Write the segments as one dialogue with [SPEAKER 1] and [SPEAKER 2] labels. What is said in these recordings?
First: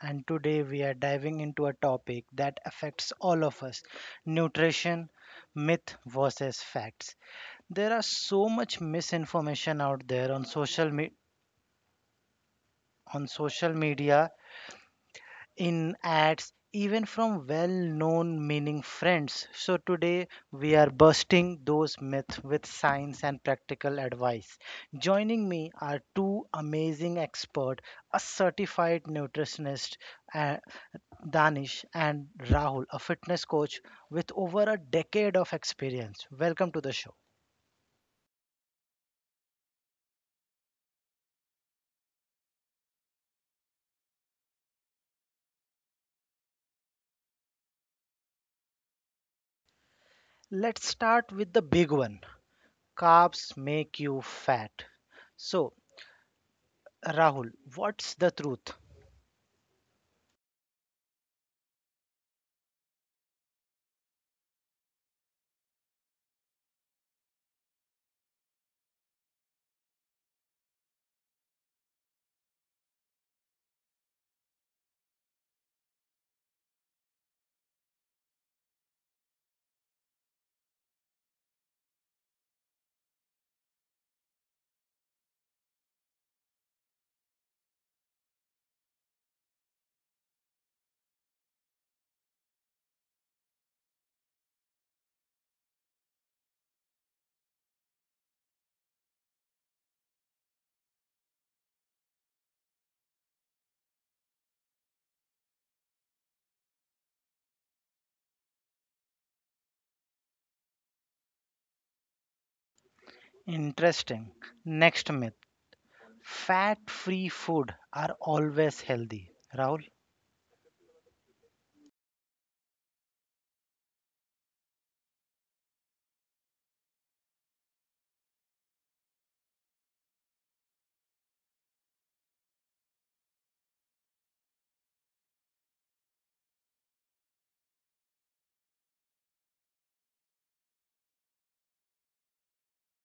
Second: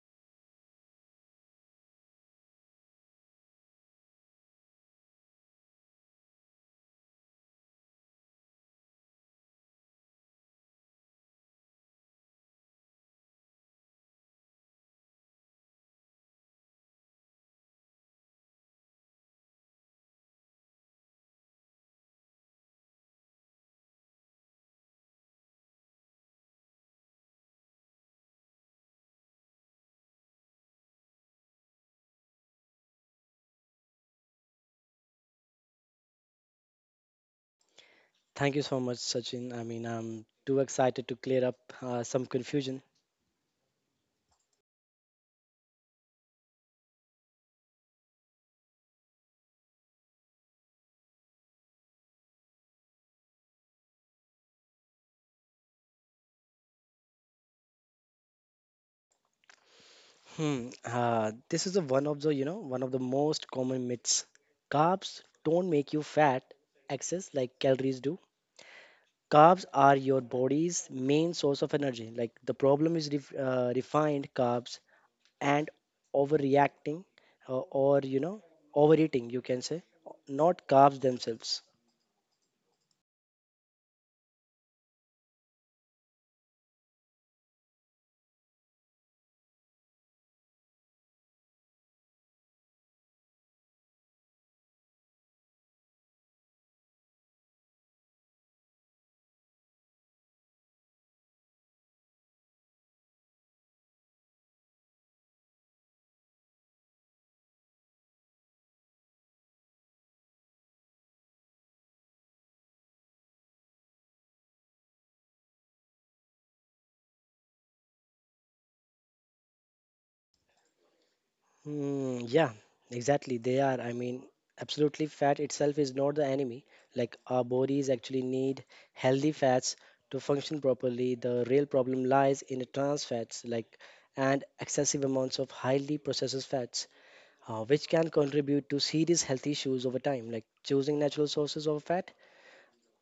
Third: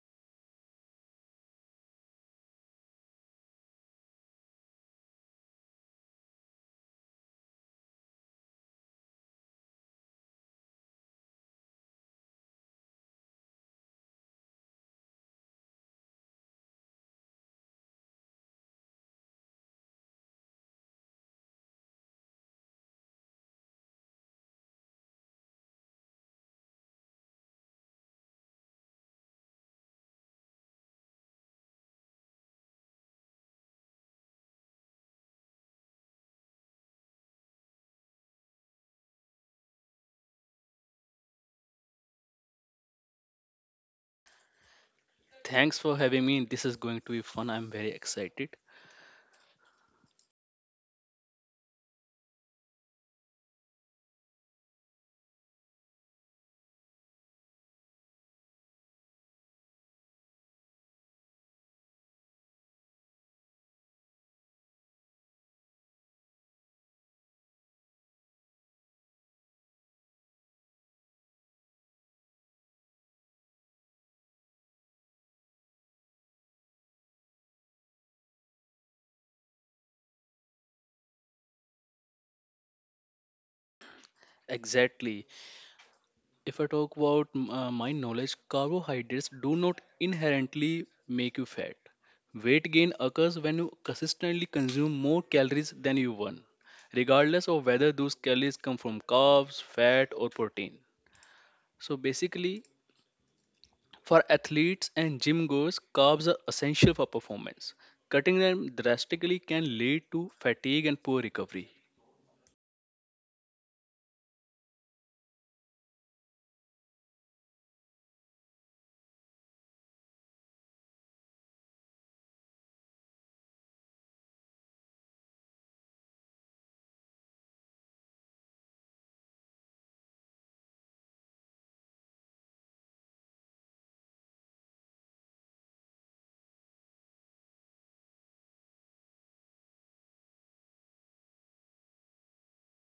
[SPEAKER 1] and today we are diving into a topic that affects all of us: nutrition, myth versus facts. There are so much misinformation out there on on social media, in ads, even from well known meaning friends. So, today we are busting those myths with science and practical advice. Joining me are two amazing experts: a certified nutritionist, uh, Danish, and Rahul, a fitness coach with over a decade of experience. Welcome to the show.
[SPEAKER 2] Thank you so much, Sachin. I'm too excited to clear up some confusion.
[SPEAKER 3] Thanks for having me. This is going to be fun. I'm very excited.
[SPEAKER 1] Let's start with the big one: carbs make you fat. So, Rahul, what's the truth?
[SPEAKER 2] Hmm. This is a one of the one of the most common myths. Carbs don't make you fat. Excess calories do. Carbs are your body's main source of energy. Like, the problem is refined carbs and overreacting, or overeating, you can say, not carbs themselves.
[SPEAKER 3] Exactly. If I talk about my knowledge, carbohydrates do not inherently make you fat. Weight gain occurs when you consistently consume more calories than you burn, regardless of whether those calories come from carbs, fat, or protein. So basically, for athletes and gym goers, carbs are essential for performance. Cutting them drastically can lead to fatigue and poor recovery.
[SPEAKER 1] Interesting. Next myth: fat free food are always healthy, Rahul.
[SPEAKER 2] Yeah, exactly. They are. Absolutely, fat itself is not the enemy. Like, our bodies actually need healthy fats to function properly. The real problem lies in the trans fats, like, and excessive amounts of highly processed fats, which can contribute to serious health issues over time. Like, choosing natural sources of fat,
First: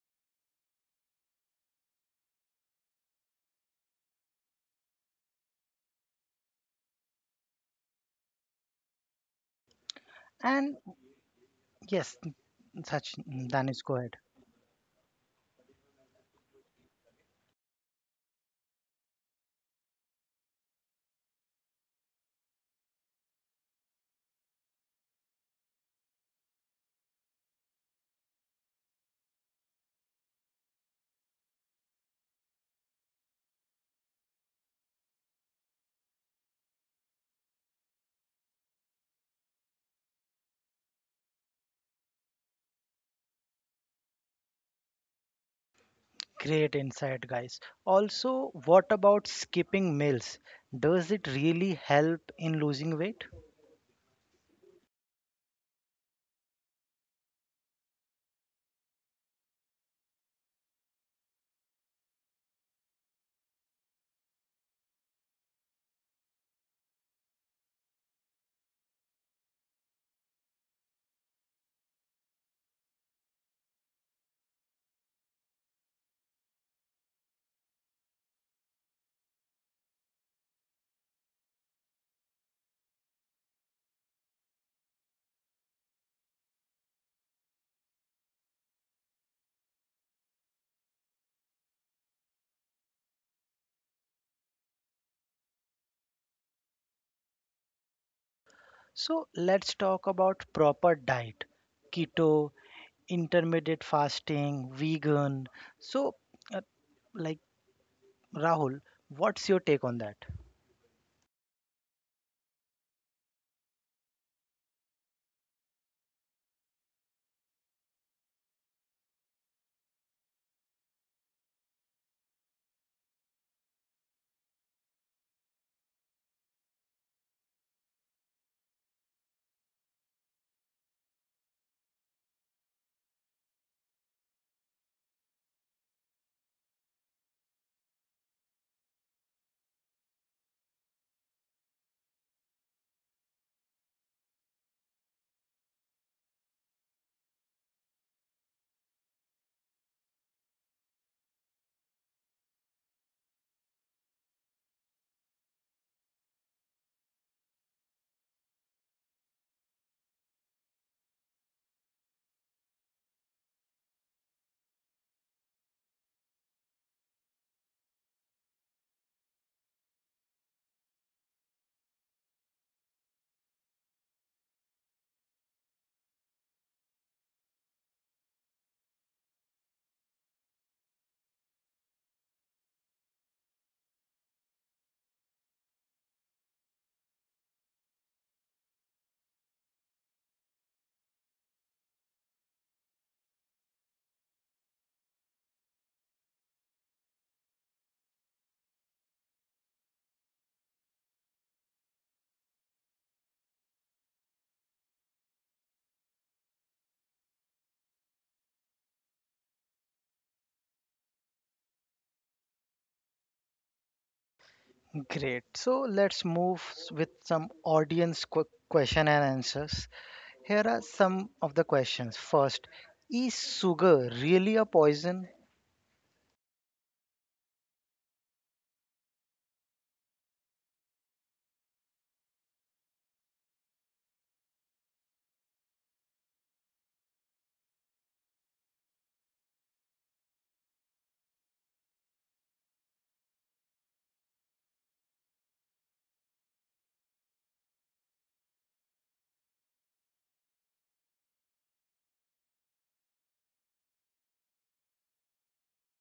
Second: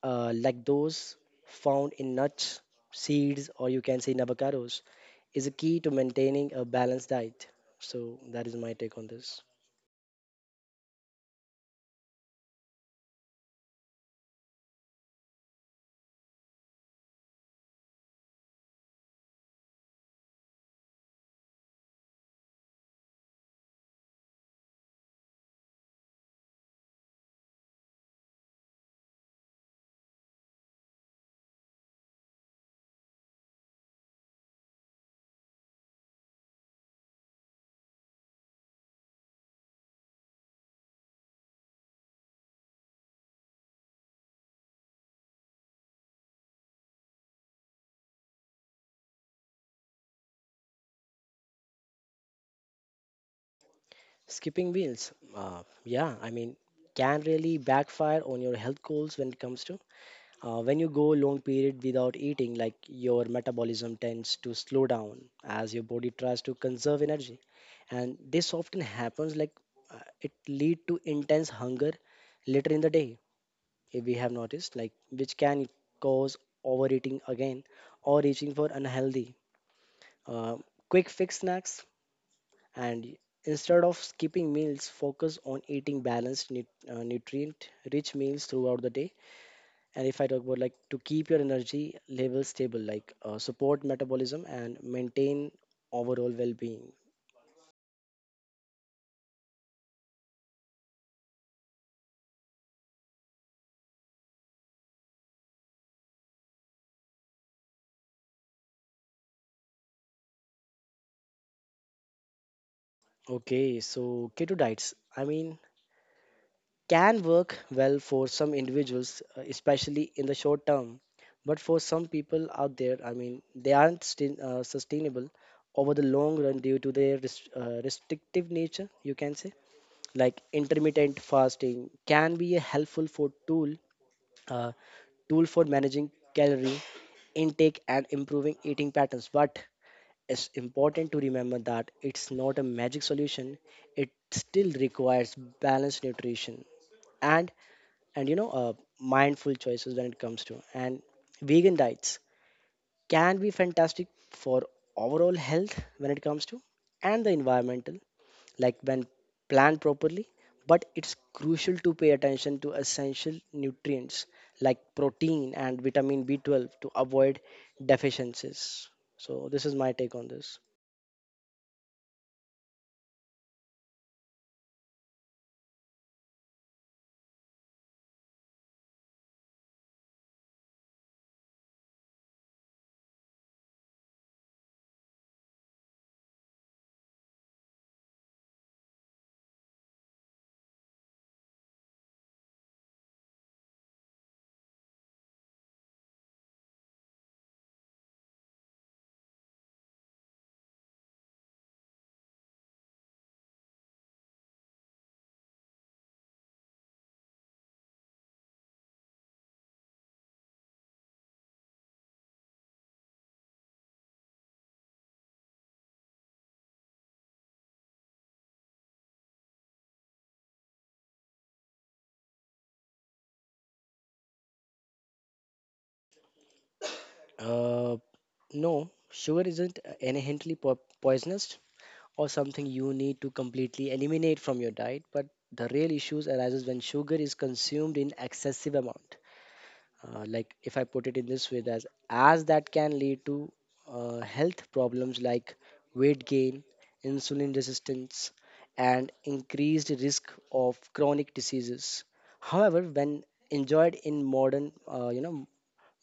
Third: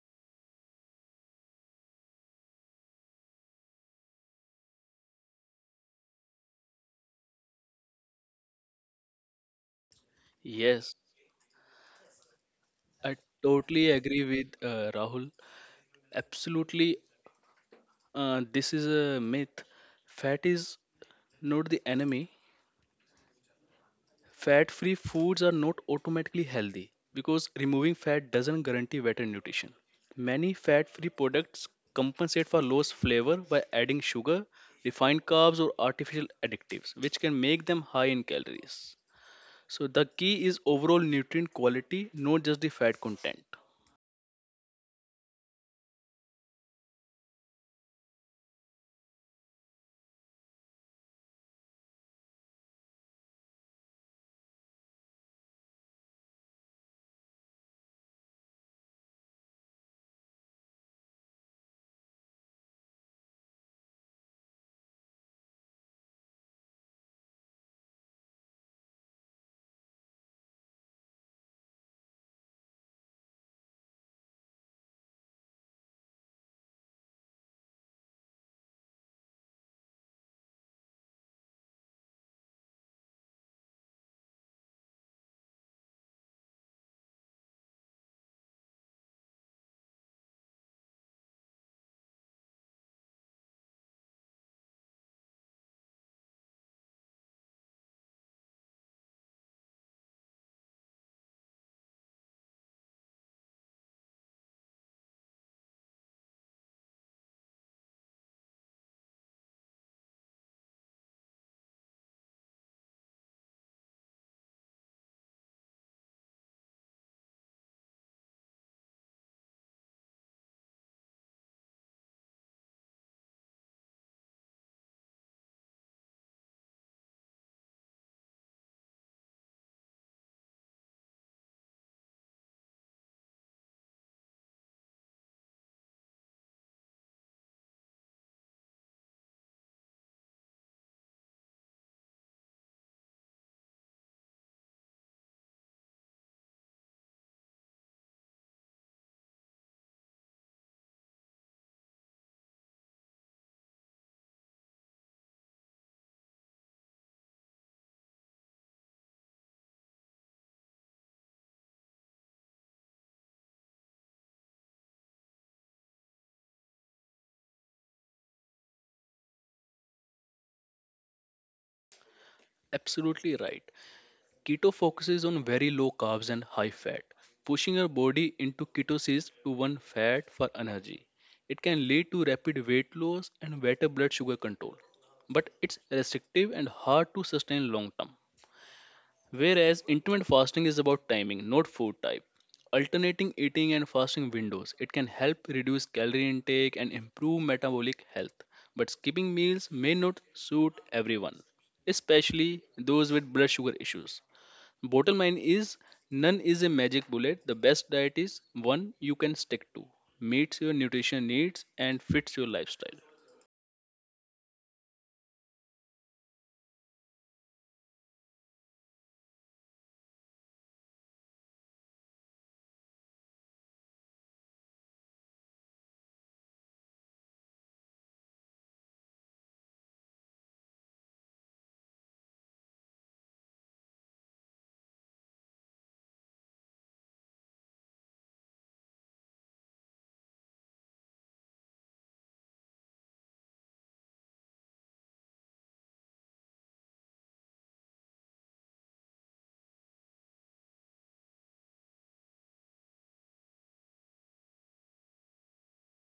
[SPEAKER 2] like those found in nuts, seeds, or you can say in avocados, is a key to maintaining a balanced diet. So, that is my take on this.
[SPEAKER 1] And
[SPEAKER 3] Yes,
[SPEAKER 1] yes, such
[SPEAKER 3] I
[SPEAKER 1] Danish,
[SPEAKER 3] totally
[SPEAKER 1] go ahead.
[SPEAKER 3] agree with Rahul. Absolutely, this is a myth. Fat is not the enemy. Fat free foods are not automatically healthy because removing fat doesn't guarantee better nutrition. Many fat free products compensate for lost flavor by adding sugar, refined carbs, or artificial additives, which can make them high in calories. So, the key is overall nutrient quality, not just the fat content.
[SPEAKER 1] Great insight, guys. Also, what about skipping meals? Does it really help in losing weight?
[SPEAKER 2] Skipping meals, yeah, can really backfire on your health goals when it comes to, when you go long period without eating. Like, your metabolism tends to slow down as your body tries to conserve energy, and this often happens, like, it lead to intense hunger later in the day, if we have noticed, like, which can cause overeating again, or reaching for unhealthy, uh, quick fix snacks. And instead of skipping meals, focus on eating balanced nutrient rich meals throughout the day. And if I talk about, like, to keep your energy level stable, like, support metabolism and maintain overall well-being.
[SPEAKER 1] So, let's talk about proper diet: keto, intermittent fasting, vegan. So, uh, like Rahul, what's your take on that?
[SPEAKER 2] Okay, so keto diets, can work well for some individuals, especially in the short term, but for some people out there, they aren't sustainable over the long run due to their restrictive nature, you can say. Like, intermittent fasting can be a helpful for tool uh, tool for managing calorie intake and improving eating patterns, but it's important to remember that it's not a magic solution. It still requires balanced nutrition and and you know uh, mindful choices when it comes to. And vegan diets can be fantastic for overall health when it comes to, and the environmental, like, when planned properly, but it's crucial to pay attention to essential nutrients like protein and vitamin B12 to avoid deficiencies. So, this is my take on this.
[SPEAKER 3] Absolutely right. Keto focuses on very low carbs and high fat, pushing your body into ketosis to burn fat for energy. It can lead to rapid weight loss and better blood sugar control, but it's restrictive and hard to sustain long term. Whereas intermittent fasting is about timing, not food type. Alternating eating and fasting windows, it can help reduce calorie intake and improve metabolic health, but skipping meals may not suit everyone, especially those with blood sugar issues. Bottom line is, none is a magic bullet. The best diet is one you can stick to, meets your nutrition needs, and fits your lifestyle.
[SPEAKER 1] Great. So let's move with some audience question and answers. Here are some of the questions. First, is sugar really a poison?
[SPEAKER 2] uh, no, sugar isn't inherently poisonous or something you need to completely eliminate from your diet, but the real issues arises when sugar is consumed in excessive amount. Like, if I put it in this way, as that can lead to health problems like weight gain, insulin resistance, and increased risk of chronic diseases. However, when enjoyed in modern you know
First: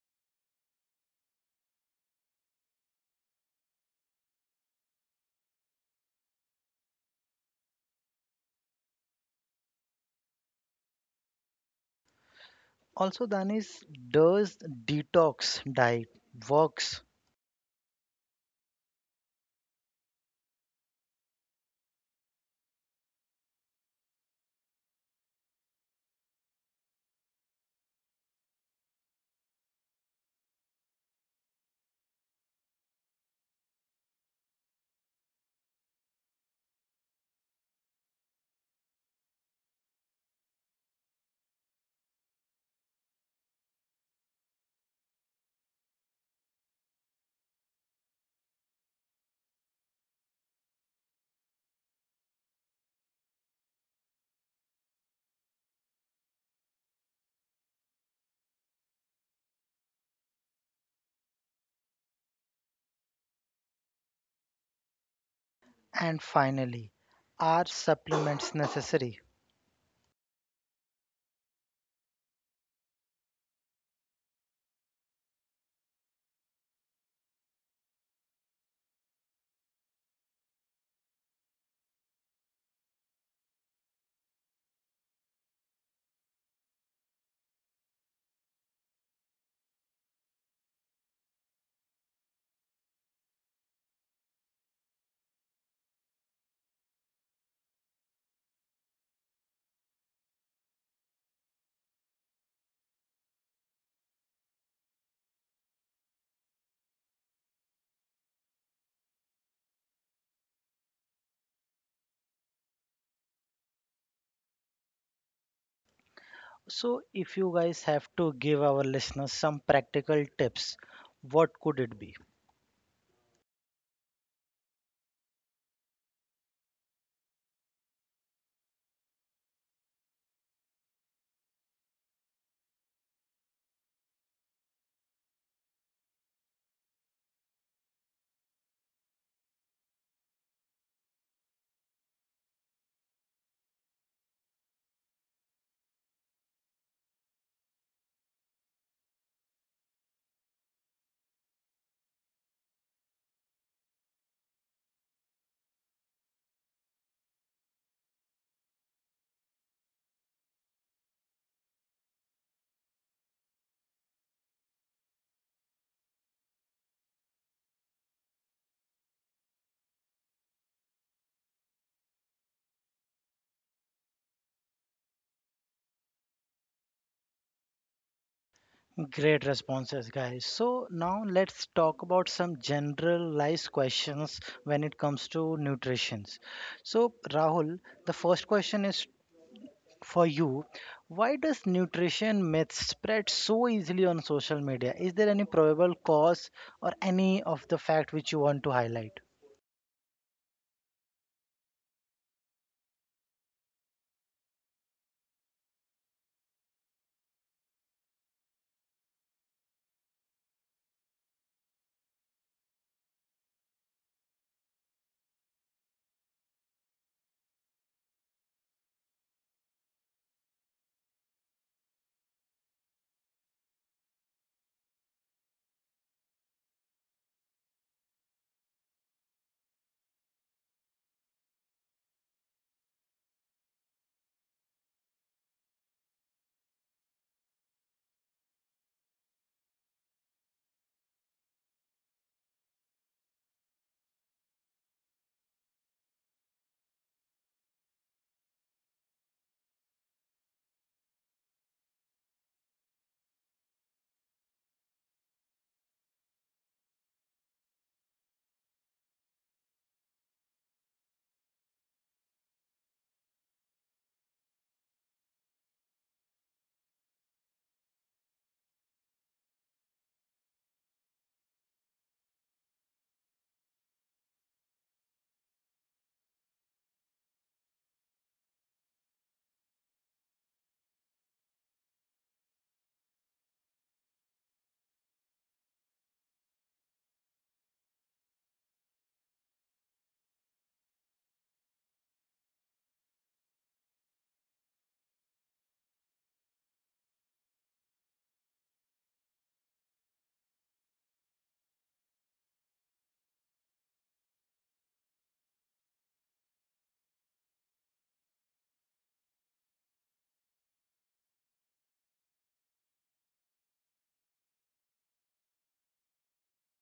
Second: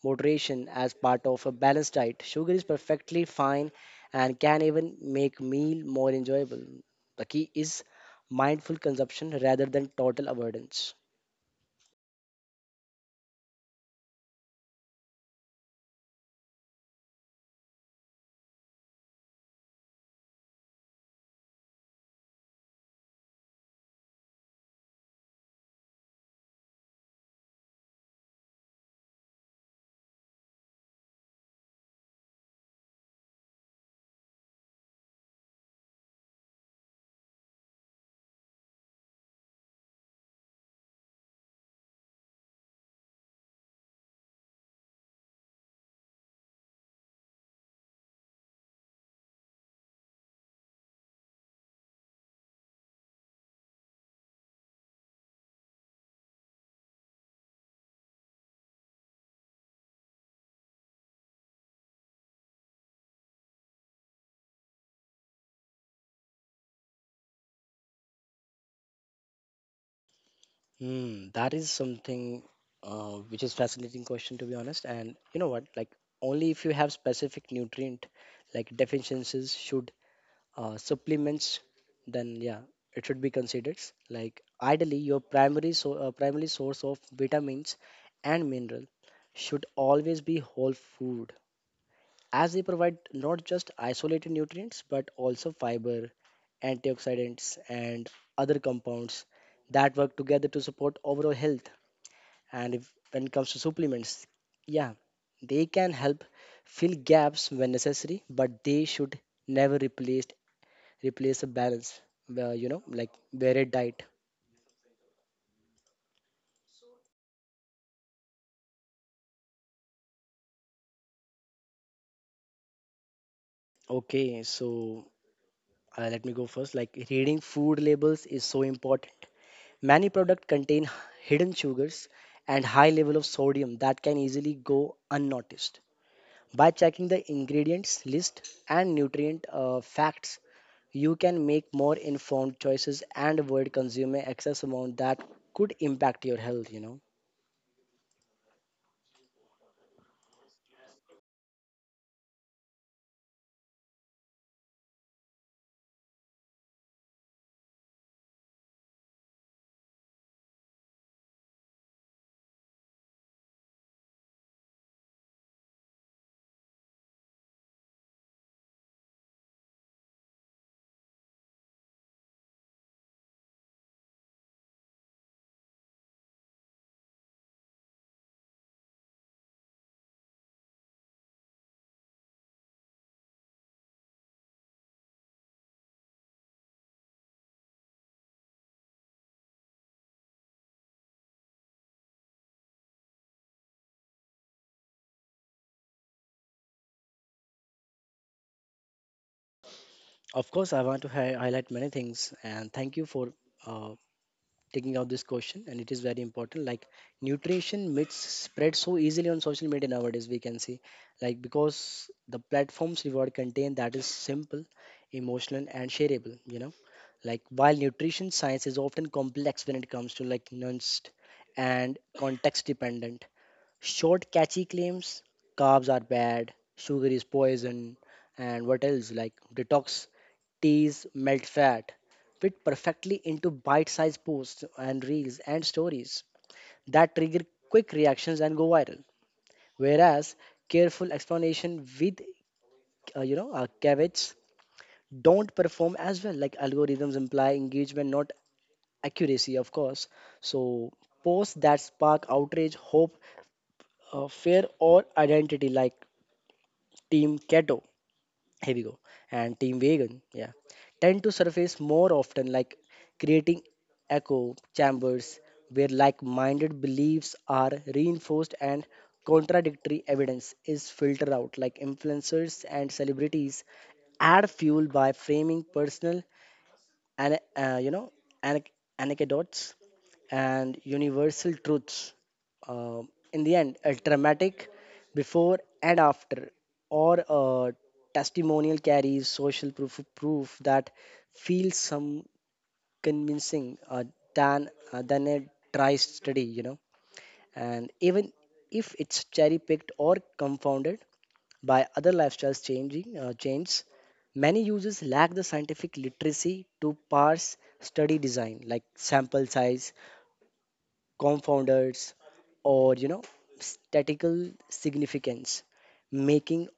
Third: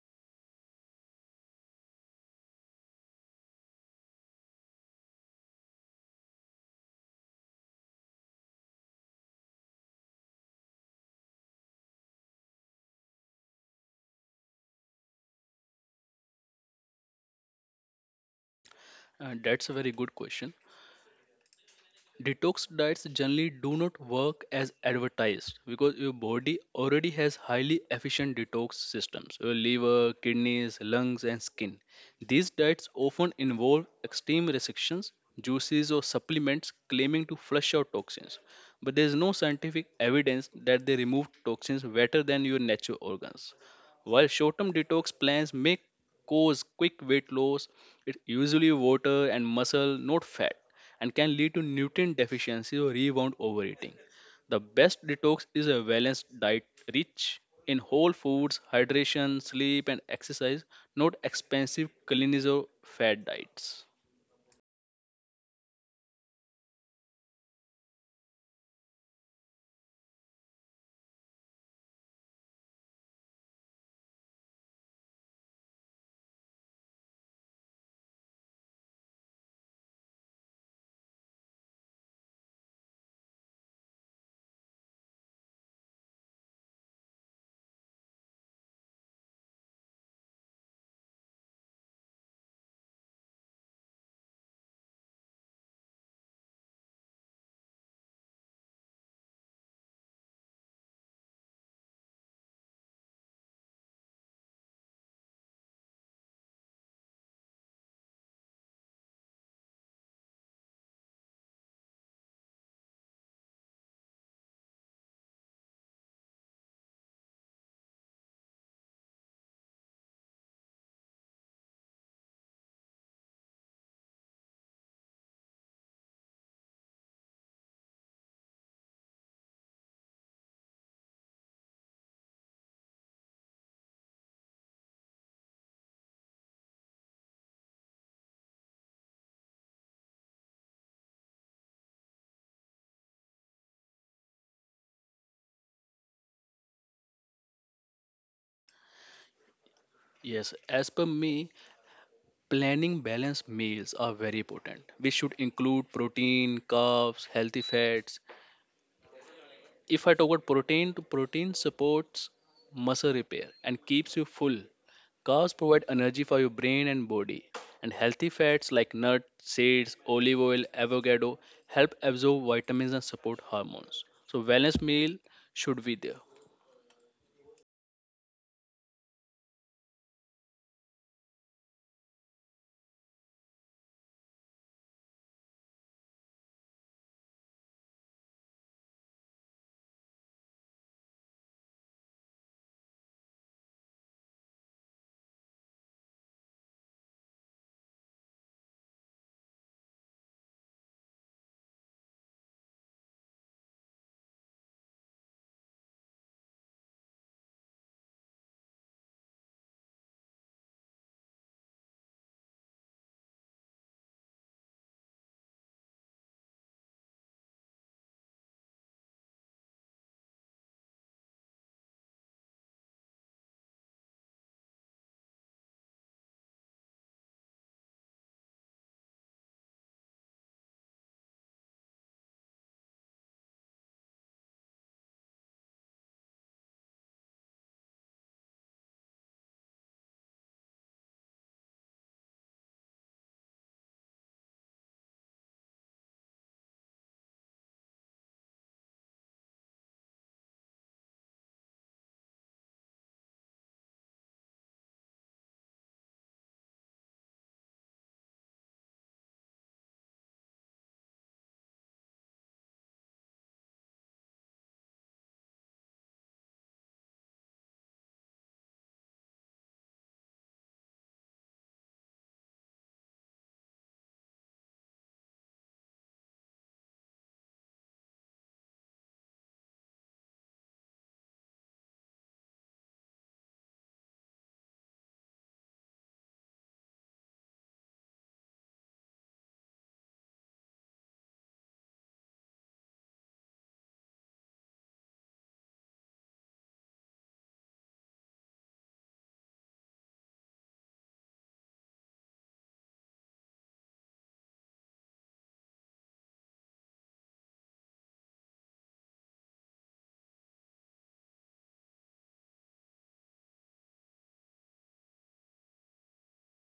[SPEAKER 2] moderation as part of a balanced diet, sugar is perfectly fine and can even make meal more enjoyable. The key is mindful consumption rather than total avoidance.
[SPEAKER 1] Also, Danis, does detox diet works?
[SPEAKER 3] And that's a very good question. Detox diets generally do not work as advertised because your body already has highly efficient detox systems, your liver, kidneys, lungs, and skin. These diets often involve extreme restrictions, juices, or supplements claiming to flush out toxins, but there is no scientific evidence that they remove toxins better than your natural organs. While short-term detox plans may cause quick weight loss, it usually water and muscle, not fat, and can lead to nutrient deficiency or rebound overeating. The best detox is a balanced diet rich in whole foods, hydration, sleep, and exercise, not expensive cleanse or fad diets.
[SPEAKER 1] And finally, are supplements necessary?
[SPEAKER 2] That is something, which is fascinating question, to be honest. And you know what? Like, only if you have specific nutrient like deficiencies should, supplements, then yeah, it should be considered. Like, ideally, your primary primary source of vitamins and mineral should always be whole food, as they provide not just isolated nutrients but also fiber, antioxidants, and other compounds that work together to support overall health. And if, when it comes to supplements, yeah, they can help fill gaps when necessary, but they should never replace a balance, like, varied diet.
[SPEAKER 1] So, if you guys have to give our listeners some practical tips, what could it be?
[SPEAKER 2] Okay, so let me go first. Like, reading food labels is so important. Many products contain hidden sugars and high level of sodium that can easily go unnoticed. By checking the ingredients list and nutrient, facts, you can make more informed choices and avoid consuming excess amount that could impact your health, you know.
[SPEAKER 3] Yes, as per me, planning balanced meals are very important. We should include protein, carbs, healthy fats. If I talk about protein, to protein supports muscle repair and keeps you full. Carbs provide energy for your brain and body. And healthy fats like nuts, seeds, olive oil, avocado help absorb vitamins and support hormones. So wellness meal should be there.
[SPEAKER 1] Great responses, guys. So now let's talk about some generalized questions when it comes to nutrition. So, Rahul, the first question is for you. Why does nutrition myth spread so easily on social media? Is there any probable cause or any of the fact which you want to highlight?
[SPEAKER 2] Of course, I want to highlight many things, and thank you for uh, taking out this question, and it is very important. Like, nutrition myths spread so easily on social media nowadays, we can see, like, because the platforms reward content that is simple, emotional, and shareable, you know, like, while nutrition science is often complex when it comes to, like, nuanced and context dependent. Short, catchy claims: carbs are bad, sugar is poison, and what else, like detox teas melt fat, fit perfectly into bite-sized posts and reels and stories that trigger quick reactions and go viral. Whereas careful explanation with, caveats, don't perform as well. Like, algorithms imply engagement, not accuracy, of course. So, posts that spark outrage, hope, fear, or identity, like Team Keto, here we go, and Team Vegan, yeah, tend to surface more often. Like, creating echo chambers where like minded beliefs are reinforced and contradictory evidence is filtered out. Like, influencers and celebrities add fuel by framing personal and, anec- anecdotes and universal truths. In the end, a dramatic before and after, or a testimonial carries social proof, that feels some convincing, than a dry study, you know. And even if it's cherry picked or confounded by other lifestyles changing changes, many users lack the scientific literacy to parse study design, like sample size, confounders, or you know statical significance, making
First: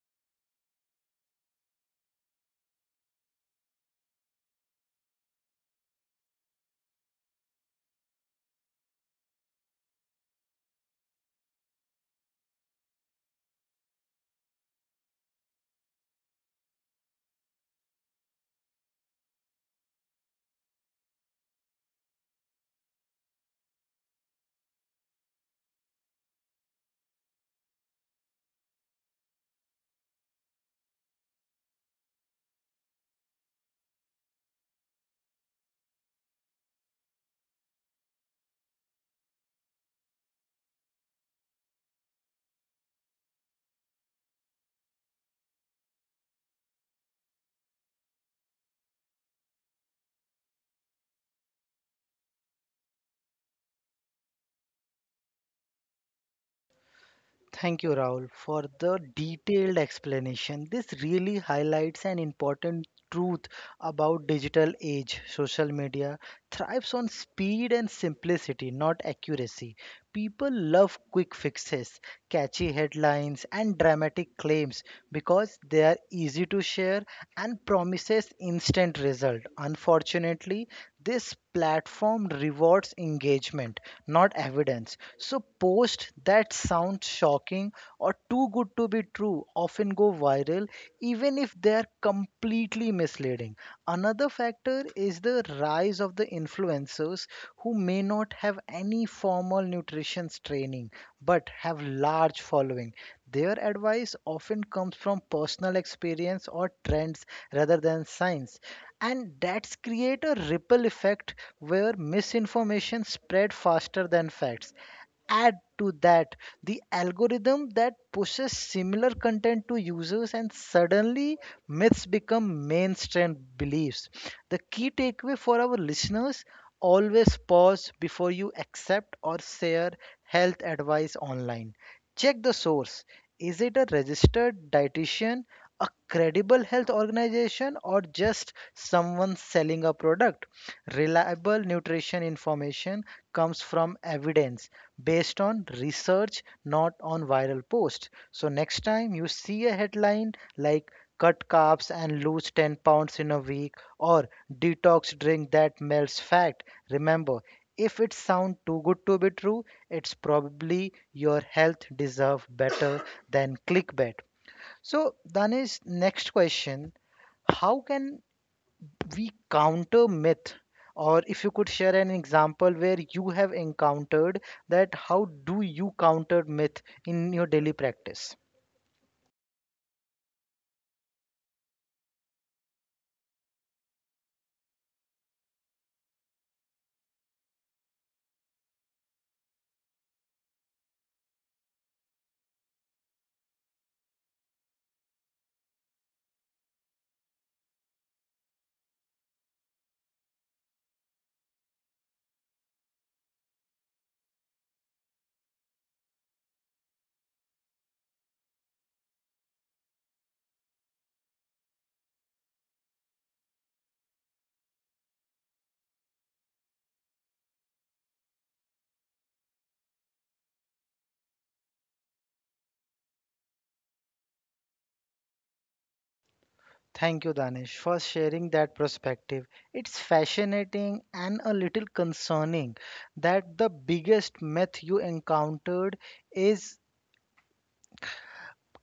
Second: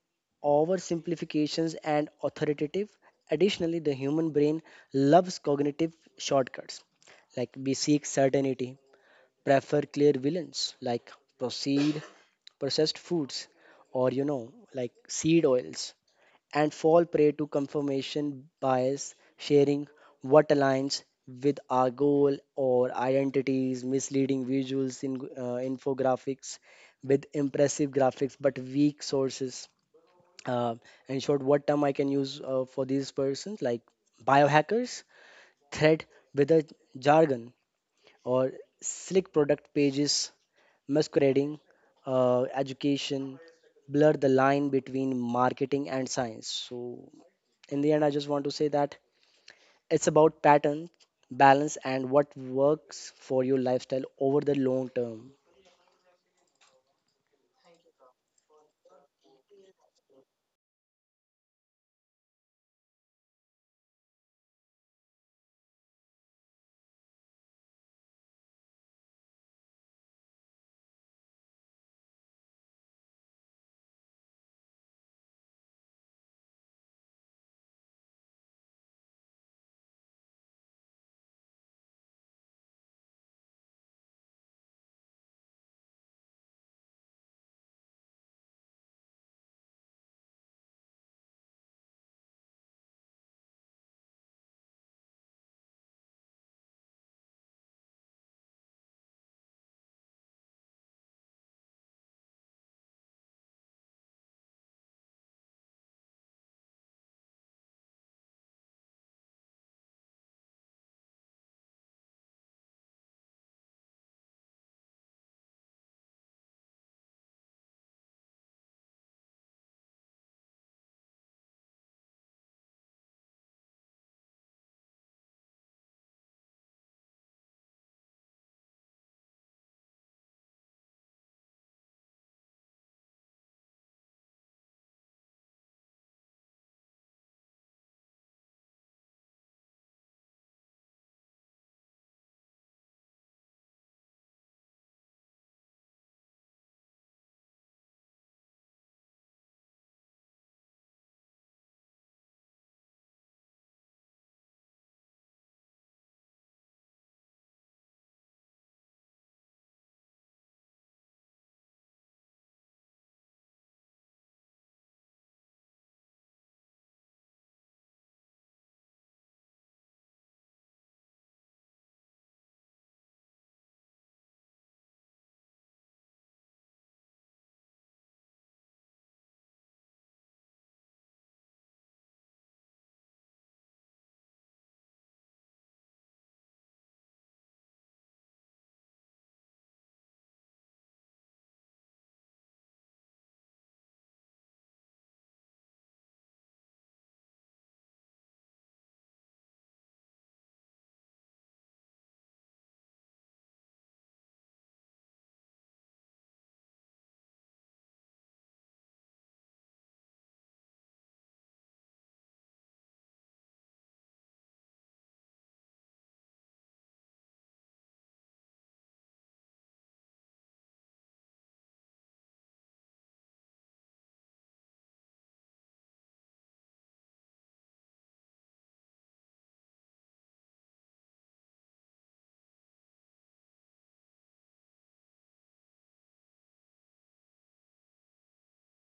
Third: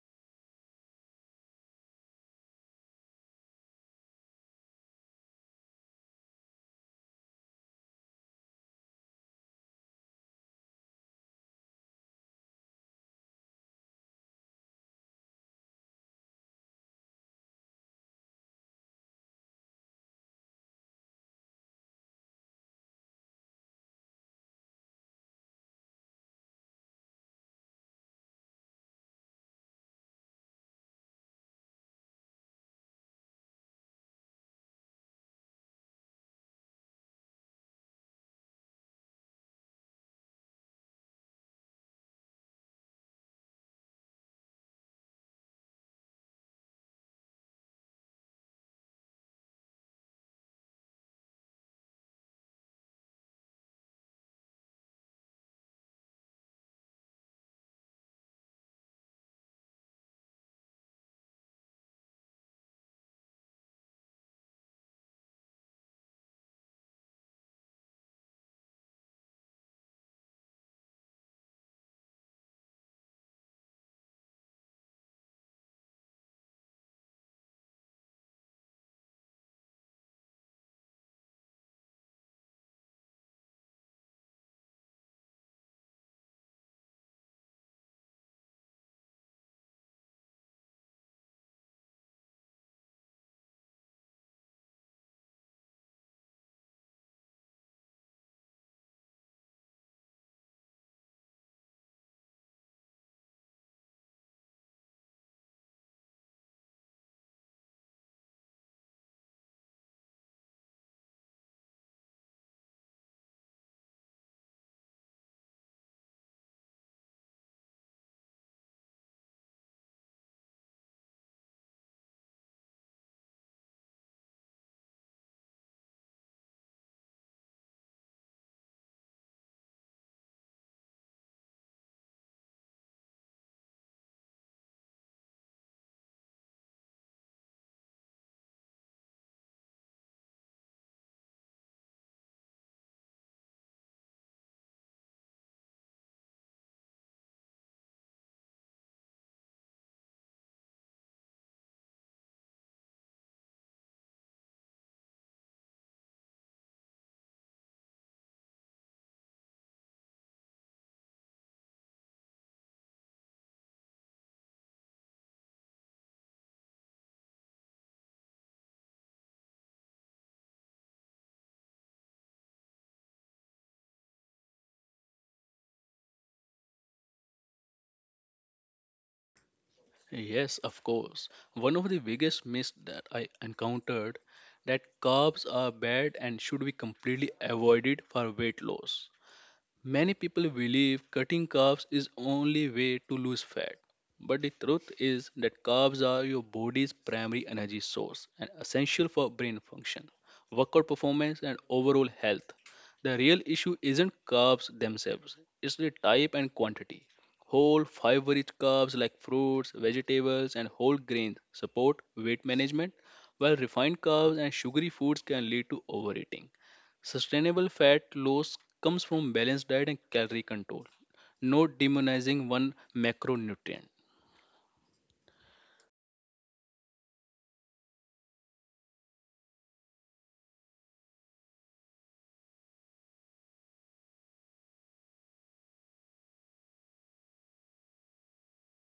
[SPEAKER 2] oversimplifications and authoritative. Additionally, the human brain loves cognitive shortcuts. Like, we seek certainty, prefer clear villains, like proceed processed foods, or you know like seed oils, and fall prey to confirmation bias, sharing what aligns with our goal or identities, misleading visuals in, infographics with impressive graphics but weak sources. Uh, in short, what term I can use, for these persons, like biohackers, thread with a jargon, or slick product pages masquerading, education, blur the line between marketing and science. So, in the end, I just want to say that it's about pattern, balance, and what works for your lifestyle over the long term.
[SPEAKER 1] Thank you, Rahul, for the detailed explanation. This really highlights an important truth about digital age. Social media thrives on speed and simplicity, not accuracy. People love quick fixes, catchy headlines, and dramatic claims because they are easy to share and promises instant result. Unfortunately, this platform rewards engagement, not evidence. So posts that sound shocking or too good to be true often go viral, even if they are completely misleading. Another factor is the rise of the influencers who may not have any formal nutrition training but have large following. Their advice often comes from personal experience or trends rather than science, and that's create a ripple effect where misinformation spread faster than facts. Add to that the algorithm that pushes similar content to users, and suddenly myths become mainstream beliefs. The key takeaway for our listeners: always pause before you accept or share health advice online. Check the source. Is it a registered dietitian, a credible health organization, or just someone selling a product? Reliable nutrition information comes from evidence based on research, not on viral posts. So next time you see a headline like cut carbs and lose 10 pounds in a week or detox drink that melts fat, remember, if it sounds too good to be true, it's probably your health deserves better than clickbait. So Danish, next question. How can we counter myth, or if you could share an example where you have encountered that, how do you counter myth in your daily practice?
[SPEAKER 3] Yes, of course. One of the biggest myths that I encountered that carbs are bad and should be completely avoided for weight loss. Many people believe cutting carbs is only way to lose fat. But the truth is that carbs are your body's primary energy source and essential for brain function, workout performance and overall health. The real issue isn't carbs themselves, it's the type and quantity. Whole fiber-rich carbs like fruits, vegetables and whole grains support weight management, while refined carbs and sugary foods can lead to overeating. Sustainable fat loss comes from balanced diet and calorie control, not demonizing one macronutrient.
[SPEAKER 1] Thank you, Danish, for sharing that perspective. It's fascinating and a little concerning that the biggest myth you encountered is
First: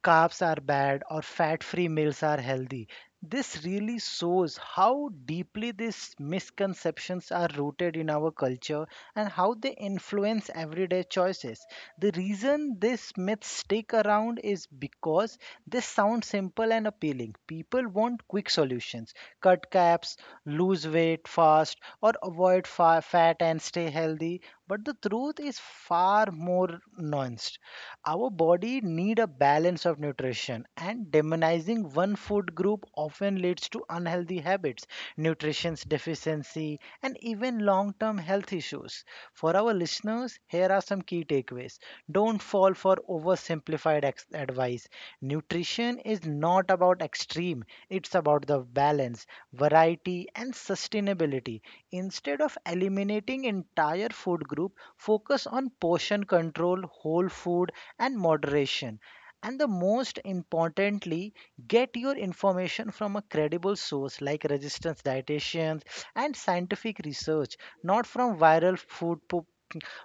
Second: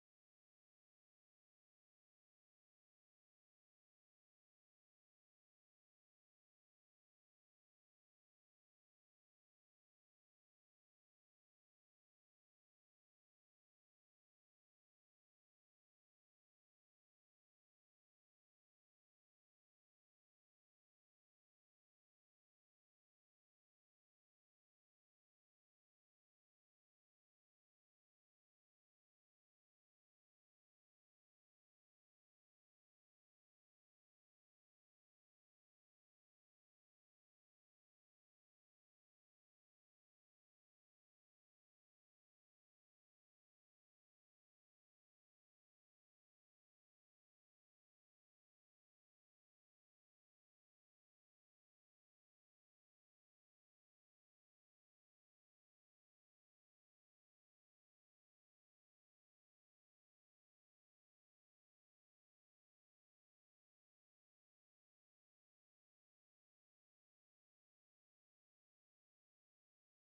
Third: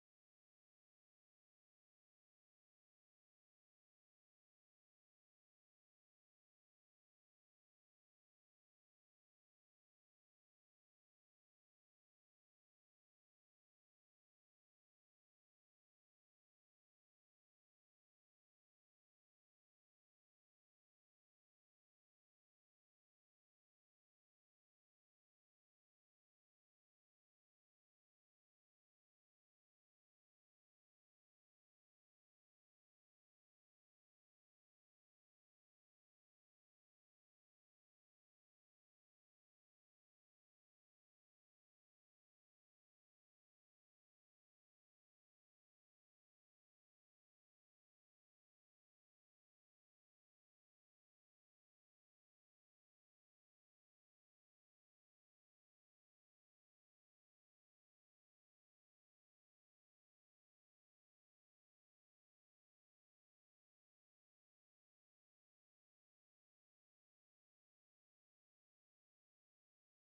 [SPEAKER 1] carbs are bad or fat free meals are healthy. This really shows how deeply these misconceptions are rooted in our culture and how they influence everyday choices. The reason these myths stick around is because they sound simple and appealing. People want quick solutions: cut caps, lose weight fast, or fat and stay healthy. But the truth is far more nuanced. Our body need a balance of nutrition, and demonizing one food group often leads to unhealthy habits, nutrition deficiency, and even long-term health issues. For our listeners, here are some key takeaways. Don't fall for oversimplified advice. Nutrition is not about extreme, it's about the balance, variety, and sustainability. Instead of eliminating entire food group, focus on portion control, whole food, and moderation. And the most importantly, get your information from a credible source like resistance dietitians and scientific research, not from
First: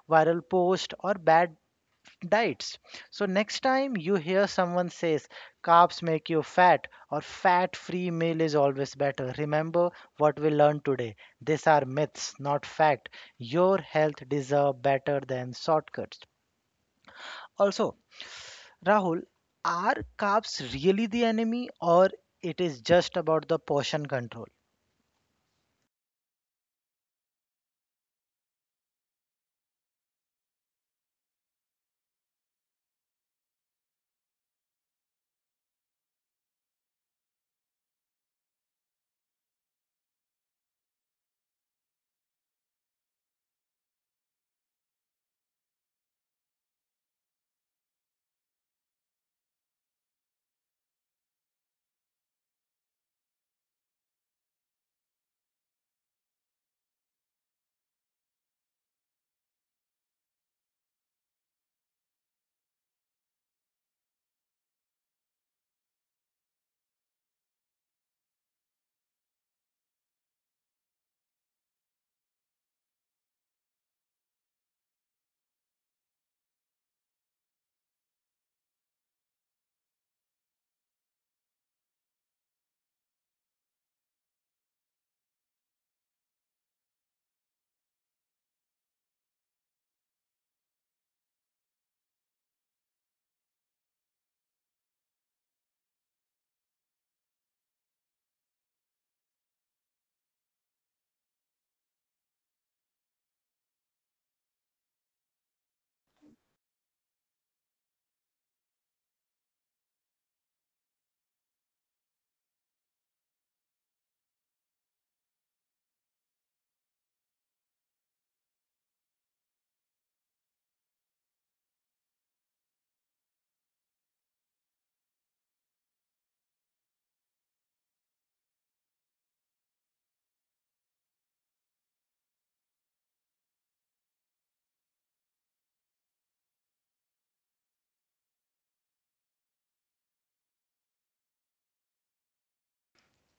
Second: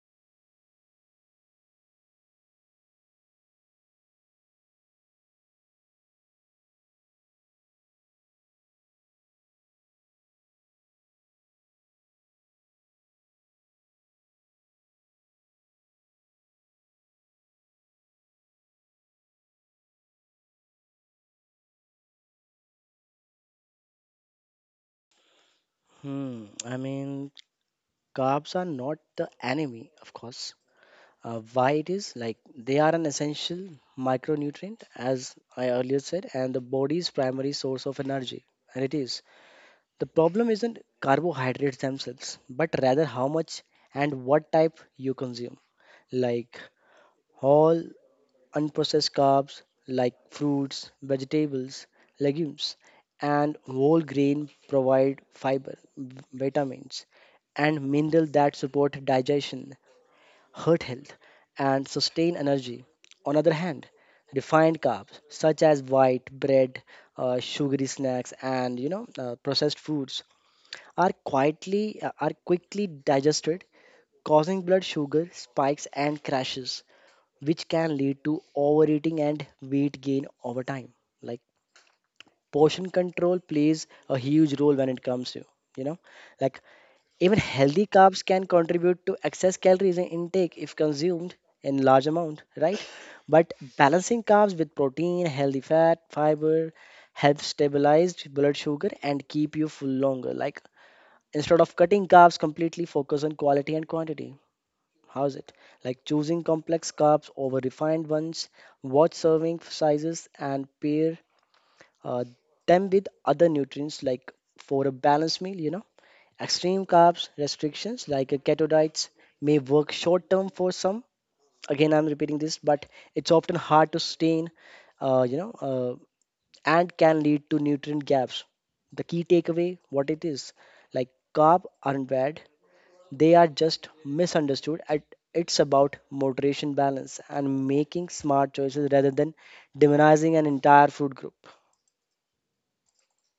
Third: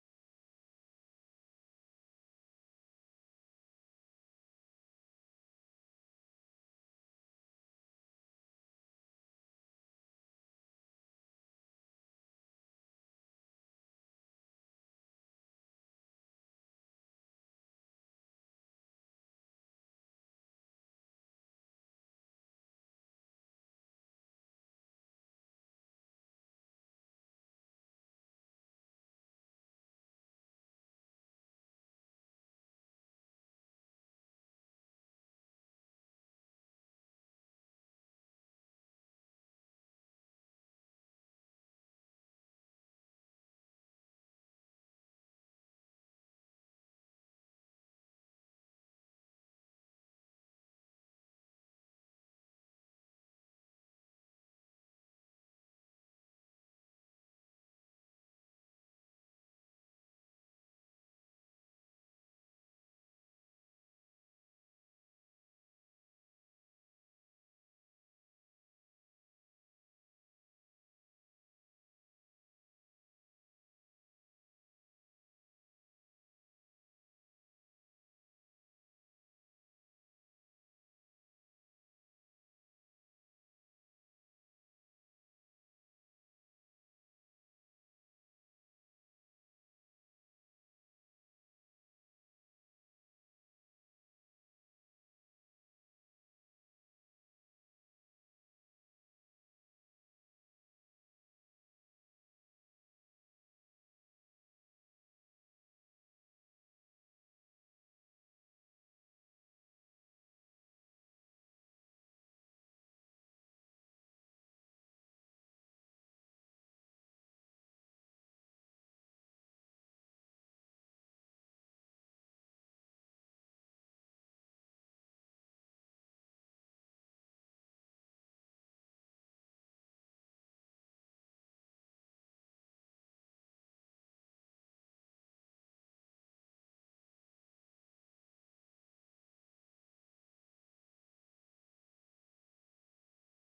[SPEAKER 1] viral post or bad diets. So next time you hear someone says carbs make you fat or fat-free meal is always better, remember what we learned today. These are myths, not fact. Your health deserve better than shortcuts. Also, Rahul, are carbs really the enemy or it is just about the portion control?
[SPEAKER 2] Hmm. I mean, carbs are not the enemy, of course. Why it is, like, they are an essential micronutrient, as I earlier said, and the body's primary source of energy. And it is. The problem isn't carbohydrates themselves, but rather how much and what type you consume. Like, whole unprocessed carbs like fruits, vegetables, legumes, and whole grain provide fiber, vitamins, and minerals that support digestion, heart health, and sustain energy. On other hand, refined carbs such as white bread, sugary snacks, and processed foods are quietly are quickly digested, causing blood sugar spikes and crashes, which can lead to overeating and weight gain over time. Like, portion control plays a huge role when it comes to, you know, like, even healthy carbs can contribute to excess calories in intake if consumed in large amount, right? But balancing carbs with protein, healthy fat, fiber helps stabilize blood sugar and keep you full longer. Like, instead of cutting carbs completely, focus on quality and quantity. How's it? Like, choosing complex carbs over refined ones, watch serving sizes, and pair, uh, them with other nutrients, like, for a balanced meal, you know. Extreme carbs restrictions, like, keto diets may work short term for some. Again, I'm repeating this, but it's often hard to sustain, uh, you know, uh, and can lead to nutrient gaps. The key takeaway, what it is, like, carb aren't bad, they are just misunderstood at. It's about moderation, balance, and making smart choices rather than demonizing an entire food group.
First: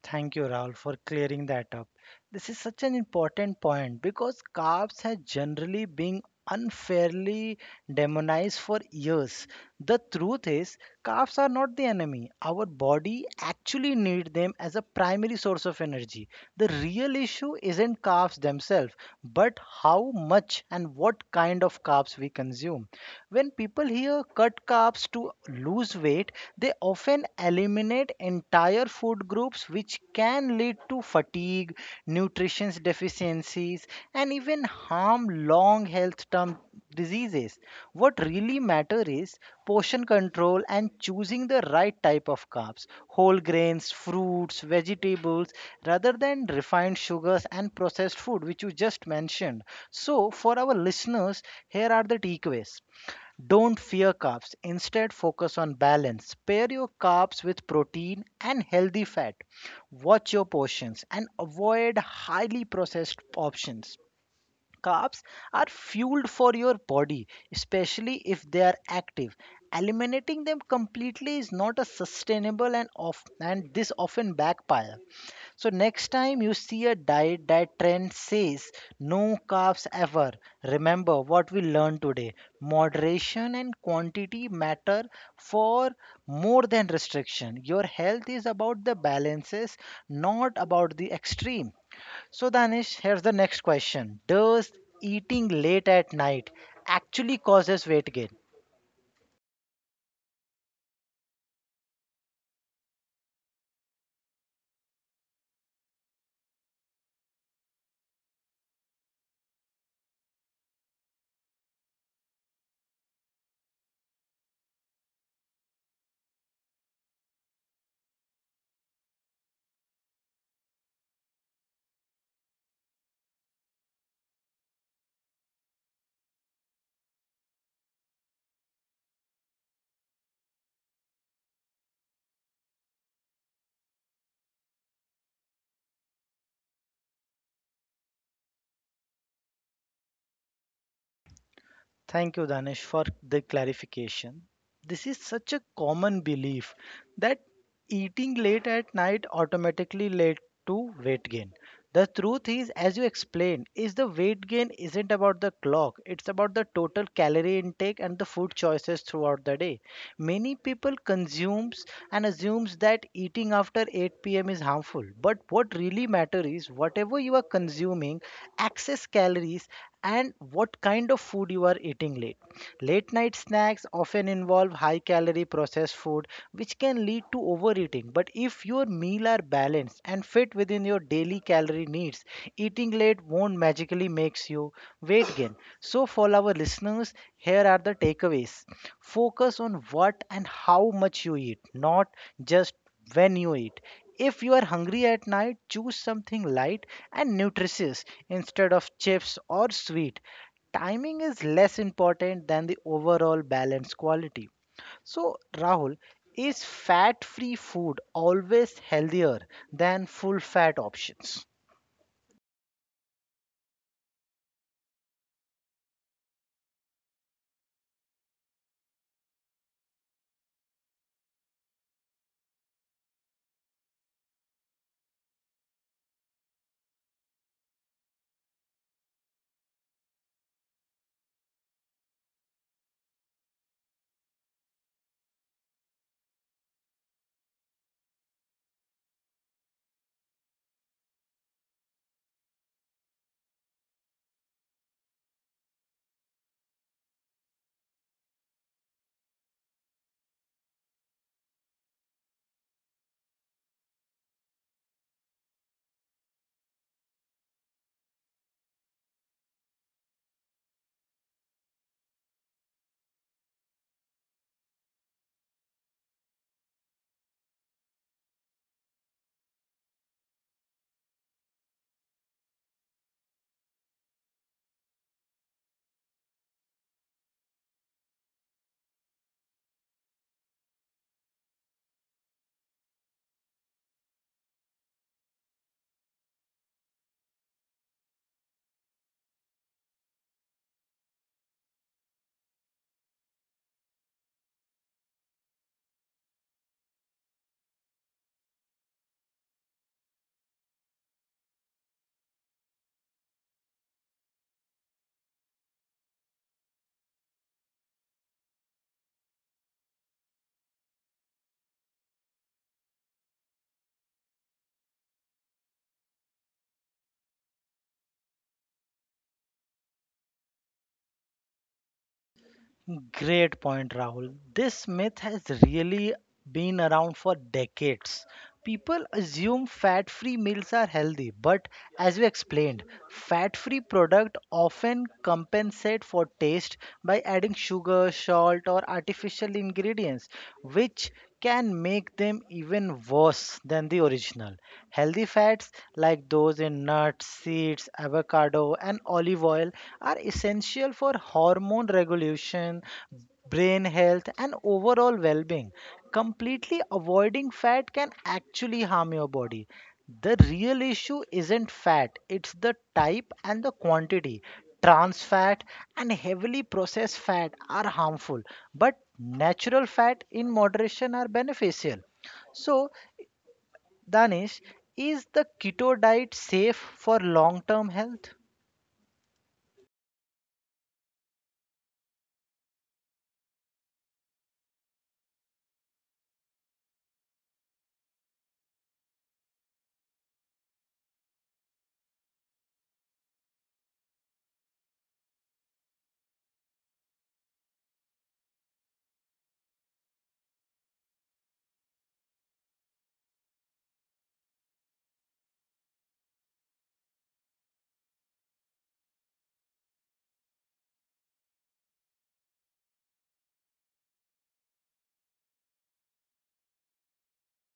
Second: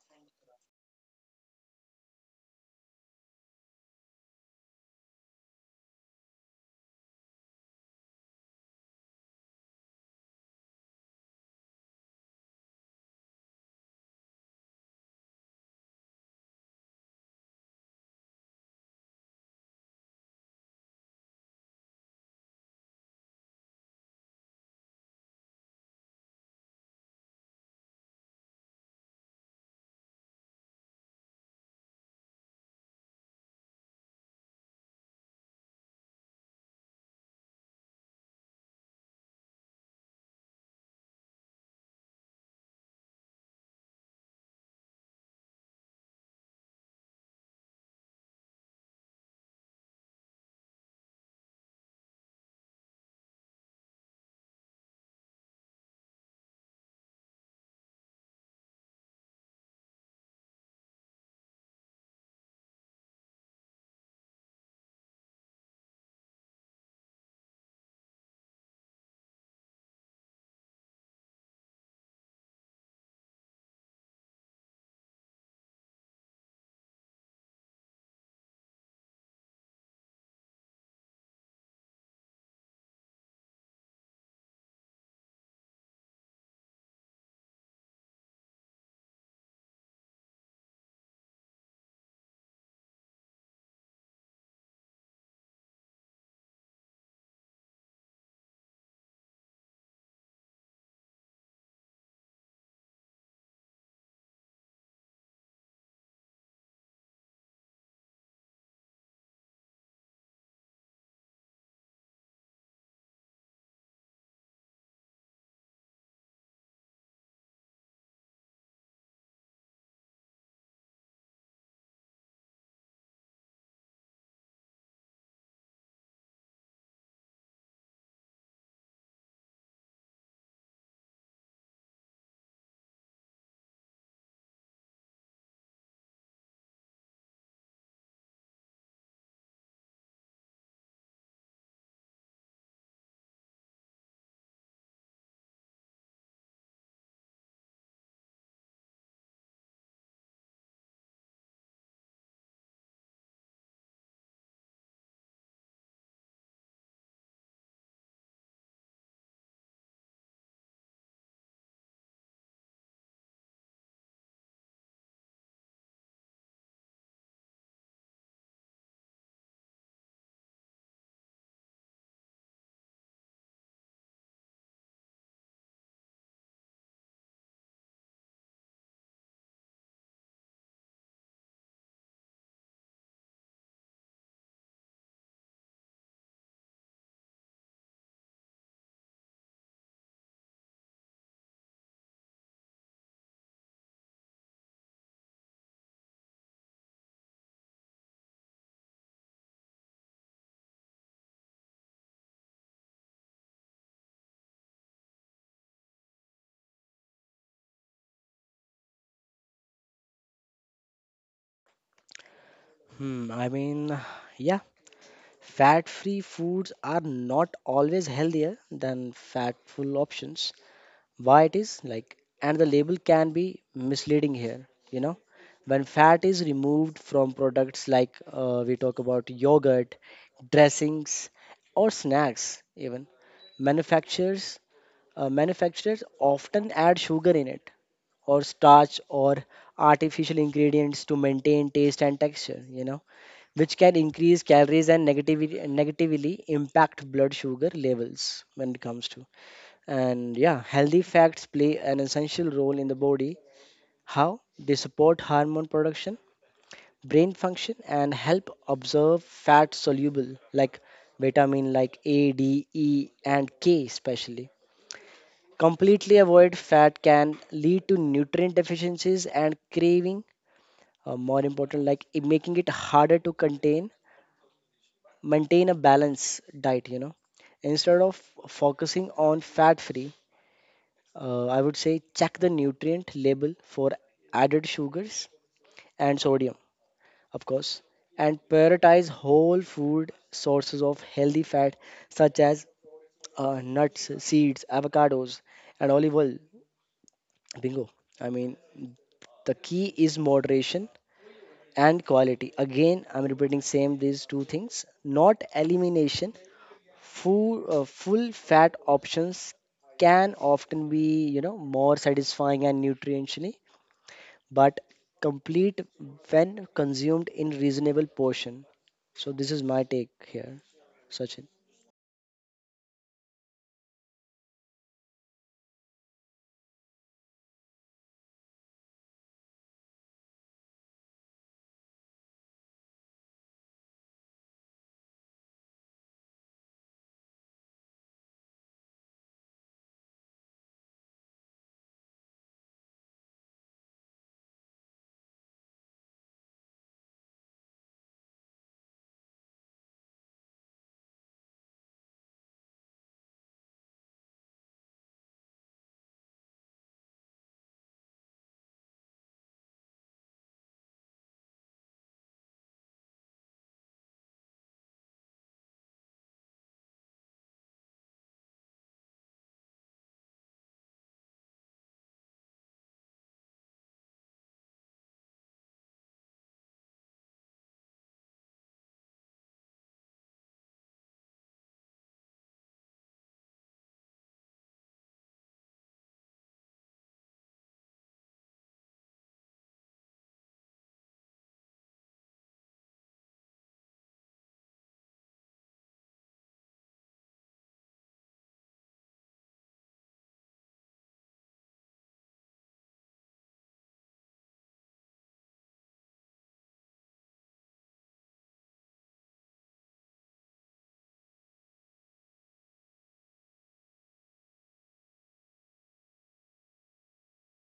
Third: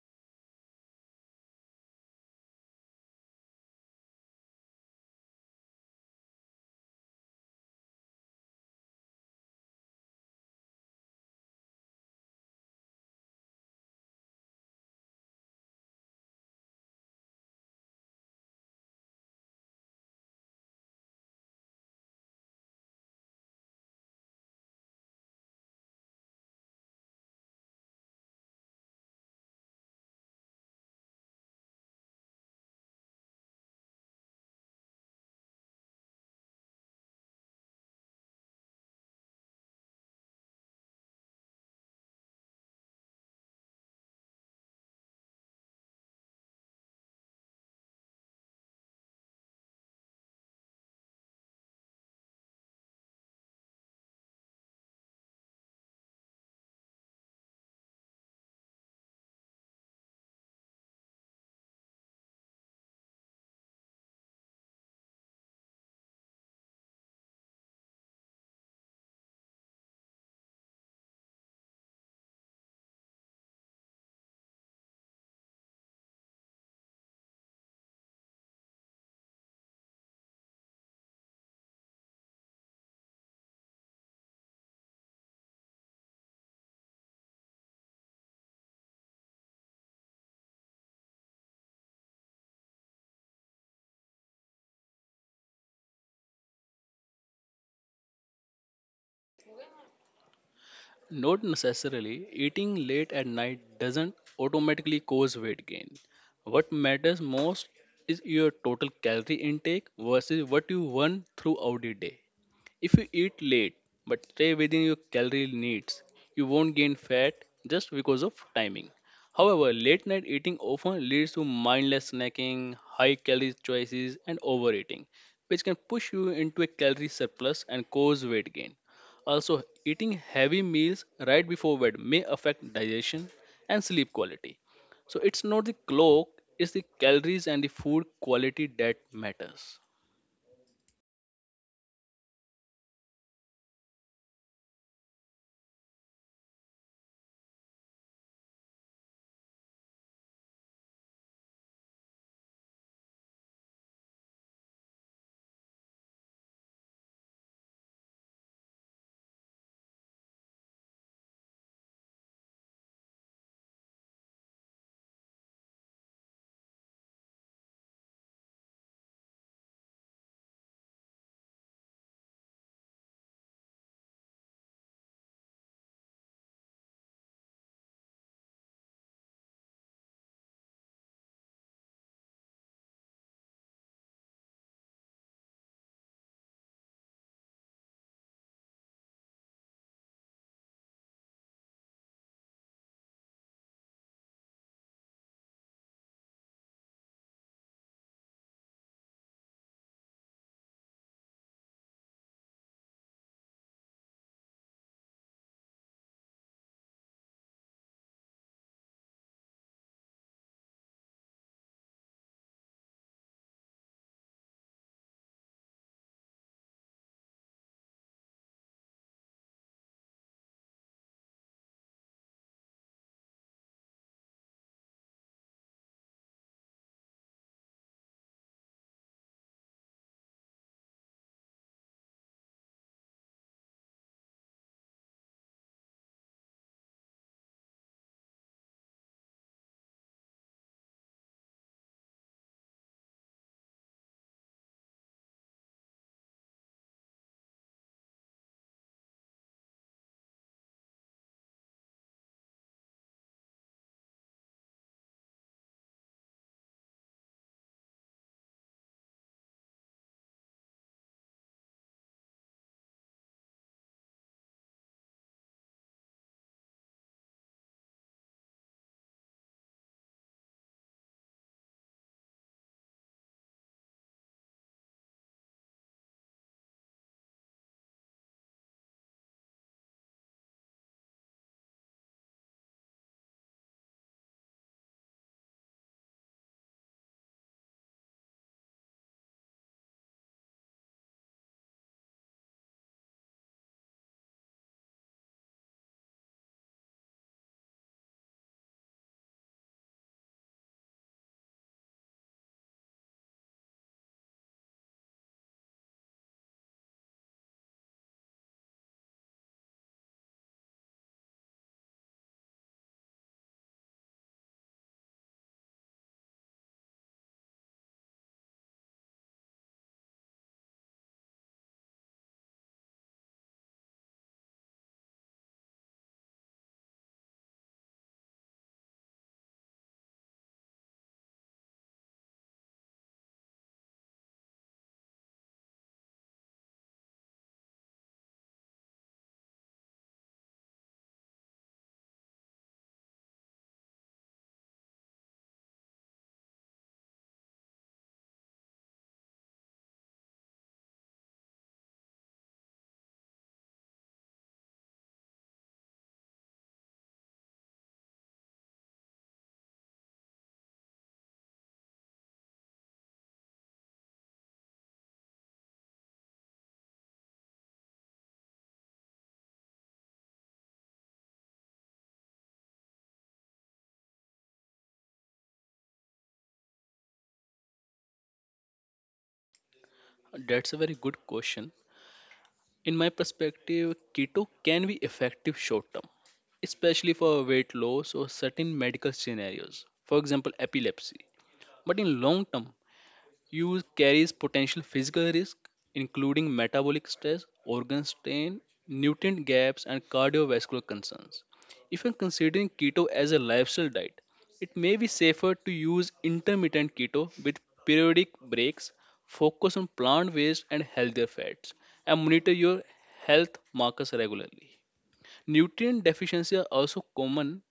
[SPEAKER 1] Thank you, Rahul, for clearing that up. This is such an important point because carbs have generally been unfairly demonized for years. The truth is, carbs are not the enemy. Our body actually needs them as a primary source of energy. The real issue isn't carbs themselves, but how much and what kind of carbs we consume. When people here cut carbs to lose weight, they often eliminate entire food groups, which can lead to fatigue, nutrition deficiencies, and even harm long health term diseases. What really matter is portion control and choosing the right type of carbs, whole grains, fruits, vegetables, rather than refined sugars and processed food, which you just mentioned. So, for our listeners, here are the takeaways. Don't fear carbs. Instead, focus on balance. Pair your carbs with protein and healthy fat. Watch your portions and avoid highly processed options. Carbs are fuel for your body, especially if they are active. Eliminating them completely is not a sustainable and off, and this often backfire. So next time you see a diet that trend says no carbs ever, remember what we learned today. Moderation and quantity matter for more than restriction. Your health is about the balances, not about the extreme. So, Danish, here's the next question: does eating late at night actually causes weight gain?
[SPEAKER 3] Not necessarily. Eating late at night doesn't automatically cause weight gain. What matters most is your total calorie intake versus what you burn throughout the day. If you eat late but stay within your calorie needs, you won't gain fat just because of timing. However, late night eating often leads to mindless snacking, high calorie choices, and overeating, which can push you into a calorie surplus and cause weight gain. Also, eating heavy meals right before bed may affect digestion and sleep quality. So, it's not the clock, it's the calories and the food quality that matters.
[SPEAKER 1] Thank you, Danish, for the clarification. This is such a common belief that eating late at night automatically led to weight gain. The truth is, as you explained, is the weight gain isn't about the clock. It's about the total calorie intake and the food choices throughout the day. Many people consumes and assumes that eating after 8 p.m. is harmful. But what really matters is whatever you are consuming, excess calories, and what kind of food you are eating late. Late night snacks often involve high calorie processed food, which can lead to overeating. But if your meal are balanced and fit within your daily calorie needs, eating late won't magically makes you weight gain. So for our listeners, here are the takeaways. Focus on what and how much you eat, not just when you eat. If you are hungry at night, choose something light and nutritious instead of chips or sweet. Timing is less important than the overall balance quality. So, Rahul, is fat free food always healthier than full fat options?
[SPEAKER 2] hmm, i mean yeah, fat free foods are not always healthier than fatful options. Why it is, like, and the label can be misleading here, you know. When fat is removed from products, like, we talk about yogurt, dressings, or snacks, even manufacturers manufacturers often add sugar in it, or starch, or artificial ingredients to maintain taste and texture, you know, which can increase calories and negatively impact blood sugar levels when it comes to. And yeah, healthy fats play an essential role in the body. How? They support hormone production, brain function, and help observe fat soluble, like vitamin like A, D, E, and K especially. Completely avoid fat can lead to nutrient deficiencies and craving. More important, like, it making it harder to maintain a balanced diet. You know, instead of focusing on fat-free, I would say check the nutrient label for added sugars and sodium, of course, and prioritize whole food sources of healthy fat, such as, nuts, seeds, avocados, and olive oil. Bingo. I mean, the key is moderation and quality, again, I'm repeating same these two things, not elimination. full full fat options can often be, you know, more satisfying and nutritionally, but complete, when consumed in reasonable portion. So, this is my take here, Sachin.
[SPEAKER 1] Great point, Rahul. This myth has really been around for decades. People assume fat free meals are healthy, but as we explained, fat free products often compensate for taste by adding sugar, salt, or artificial ingredients, which can make them even worse than the original. Healthy fats like those in nuts, seeds, avocado, and olive oil are essential for hormone regulation, brain health, and overall well being. Completely avoiding fat can actually harm your body. The real issue isn't fat, it's the type and the quantity. Trans fat and heavily processed fat are harmful, but natural fat in moderation are beneficial. So, Danish, is the keto diet safe for long term health?
[SPEAKER 3] That's a very good question. In my perspective, keto can be effective short term, especially for weight loss or certain medical scenarios, for example, epilepsy. But in long term, use carries potential physical risk, including metabolic stress, organ strain, nutrient gaps, and cardiovascular concerns. If you're considering keto as a lifestyle diet, it may be safer to use intermittent keto with periodic breaks, focus on plant based and healthier fats, and monitor your health markers regularly. Nutrient deficiencies are also common.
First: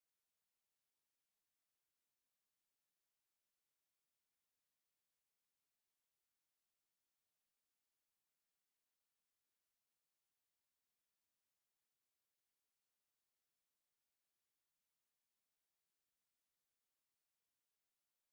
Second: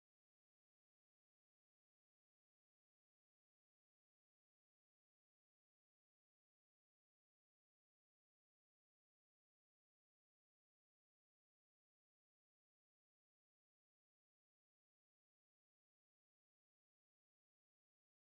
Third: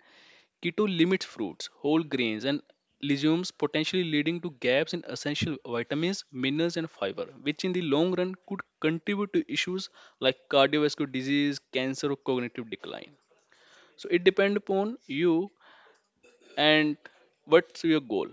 [SPEAKER 3] Keto limits fruits, whole grains, and legumes, potentially leading to gaps in essential vitamins, minerals, and fiber, which in the long run could contribute to issues like cardiovascular disease, cancer, or cognitive decline. So it depends upon you and what's your goal.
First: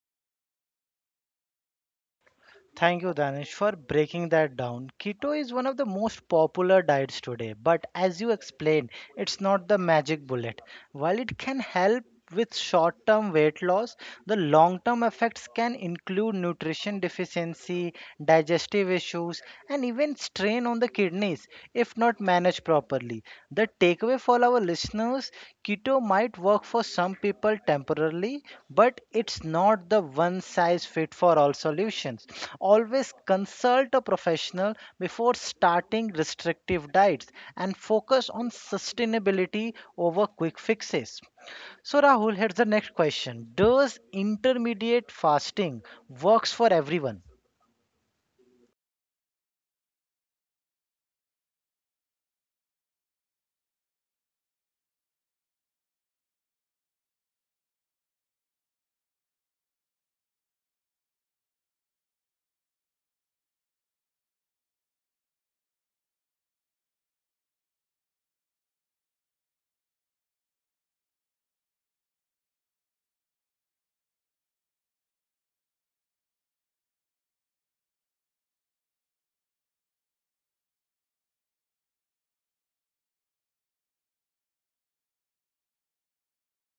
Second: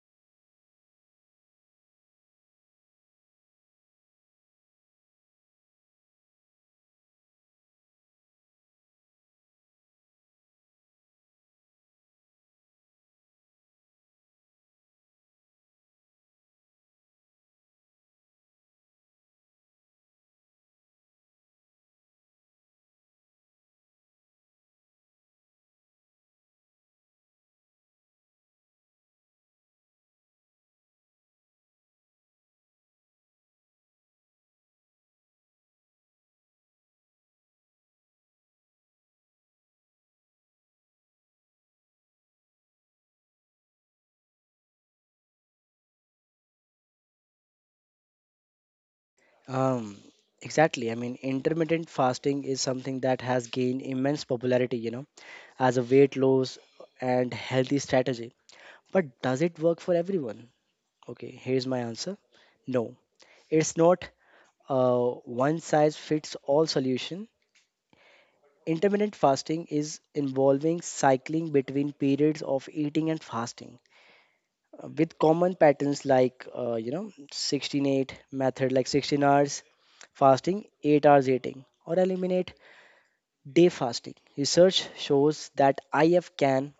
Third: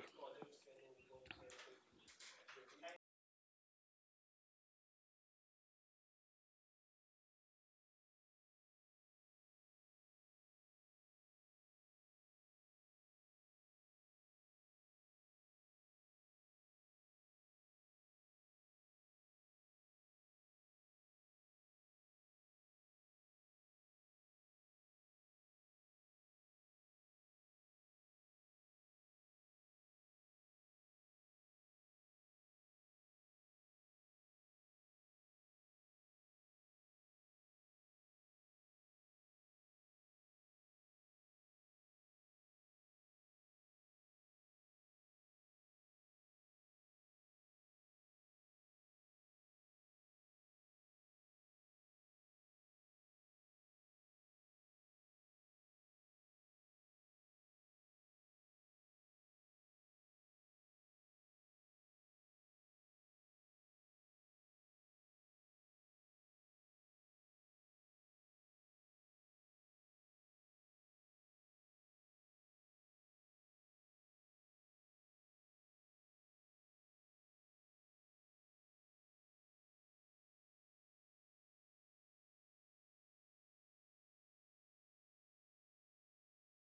[SPEAKER 1] Thank you, Danish, for breaking that down. Keto is one of the most popular diets today, but as you explained, it's not the magic bullet. While it can help with short term weight loss, the long term effects can include nutrition deficiency, digestive issues, and even strain on the kidneys if not managed properly. The takeaway for our listeners listeners, keto might work for some people temporarily, but it's not the one size fit for all solutions. Always consult a professional before starting restrictive diets and focus on sustainability over quick fixes. So Rahul, here's the next question. Does intermediate fasting works for everyone?
[SPEAKER 2] um, exactly. Intermittent fasting is something that has gained immense popularity, you know, as a weight loss and healthy strategy. But does it work for everyone? Okay, here's my answer. No, it's not a one size fits all solution. Intermittent fasting is involving cycling between periods of eating and fasting with common patterns like 16:8 method, like 16 hours fasting, 8 hours eating, or eliminate day fasting. Research shows that if can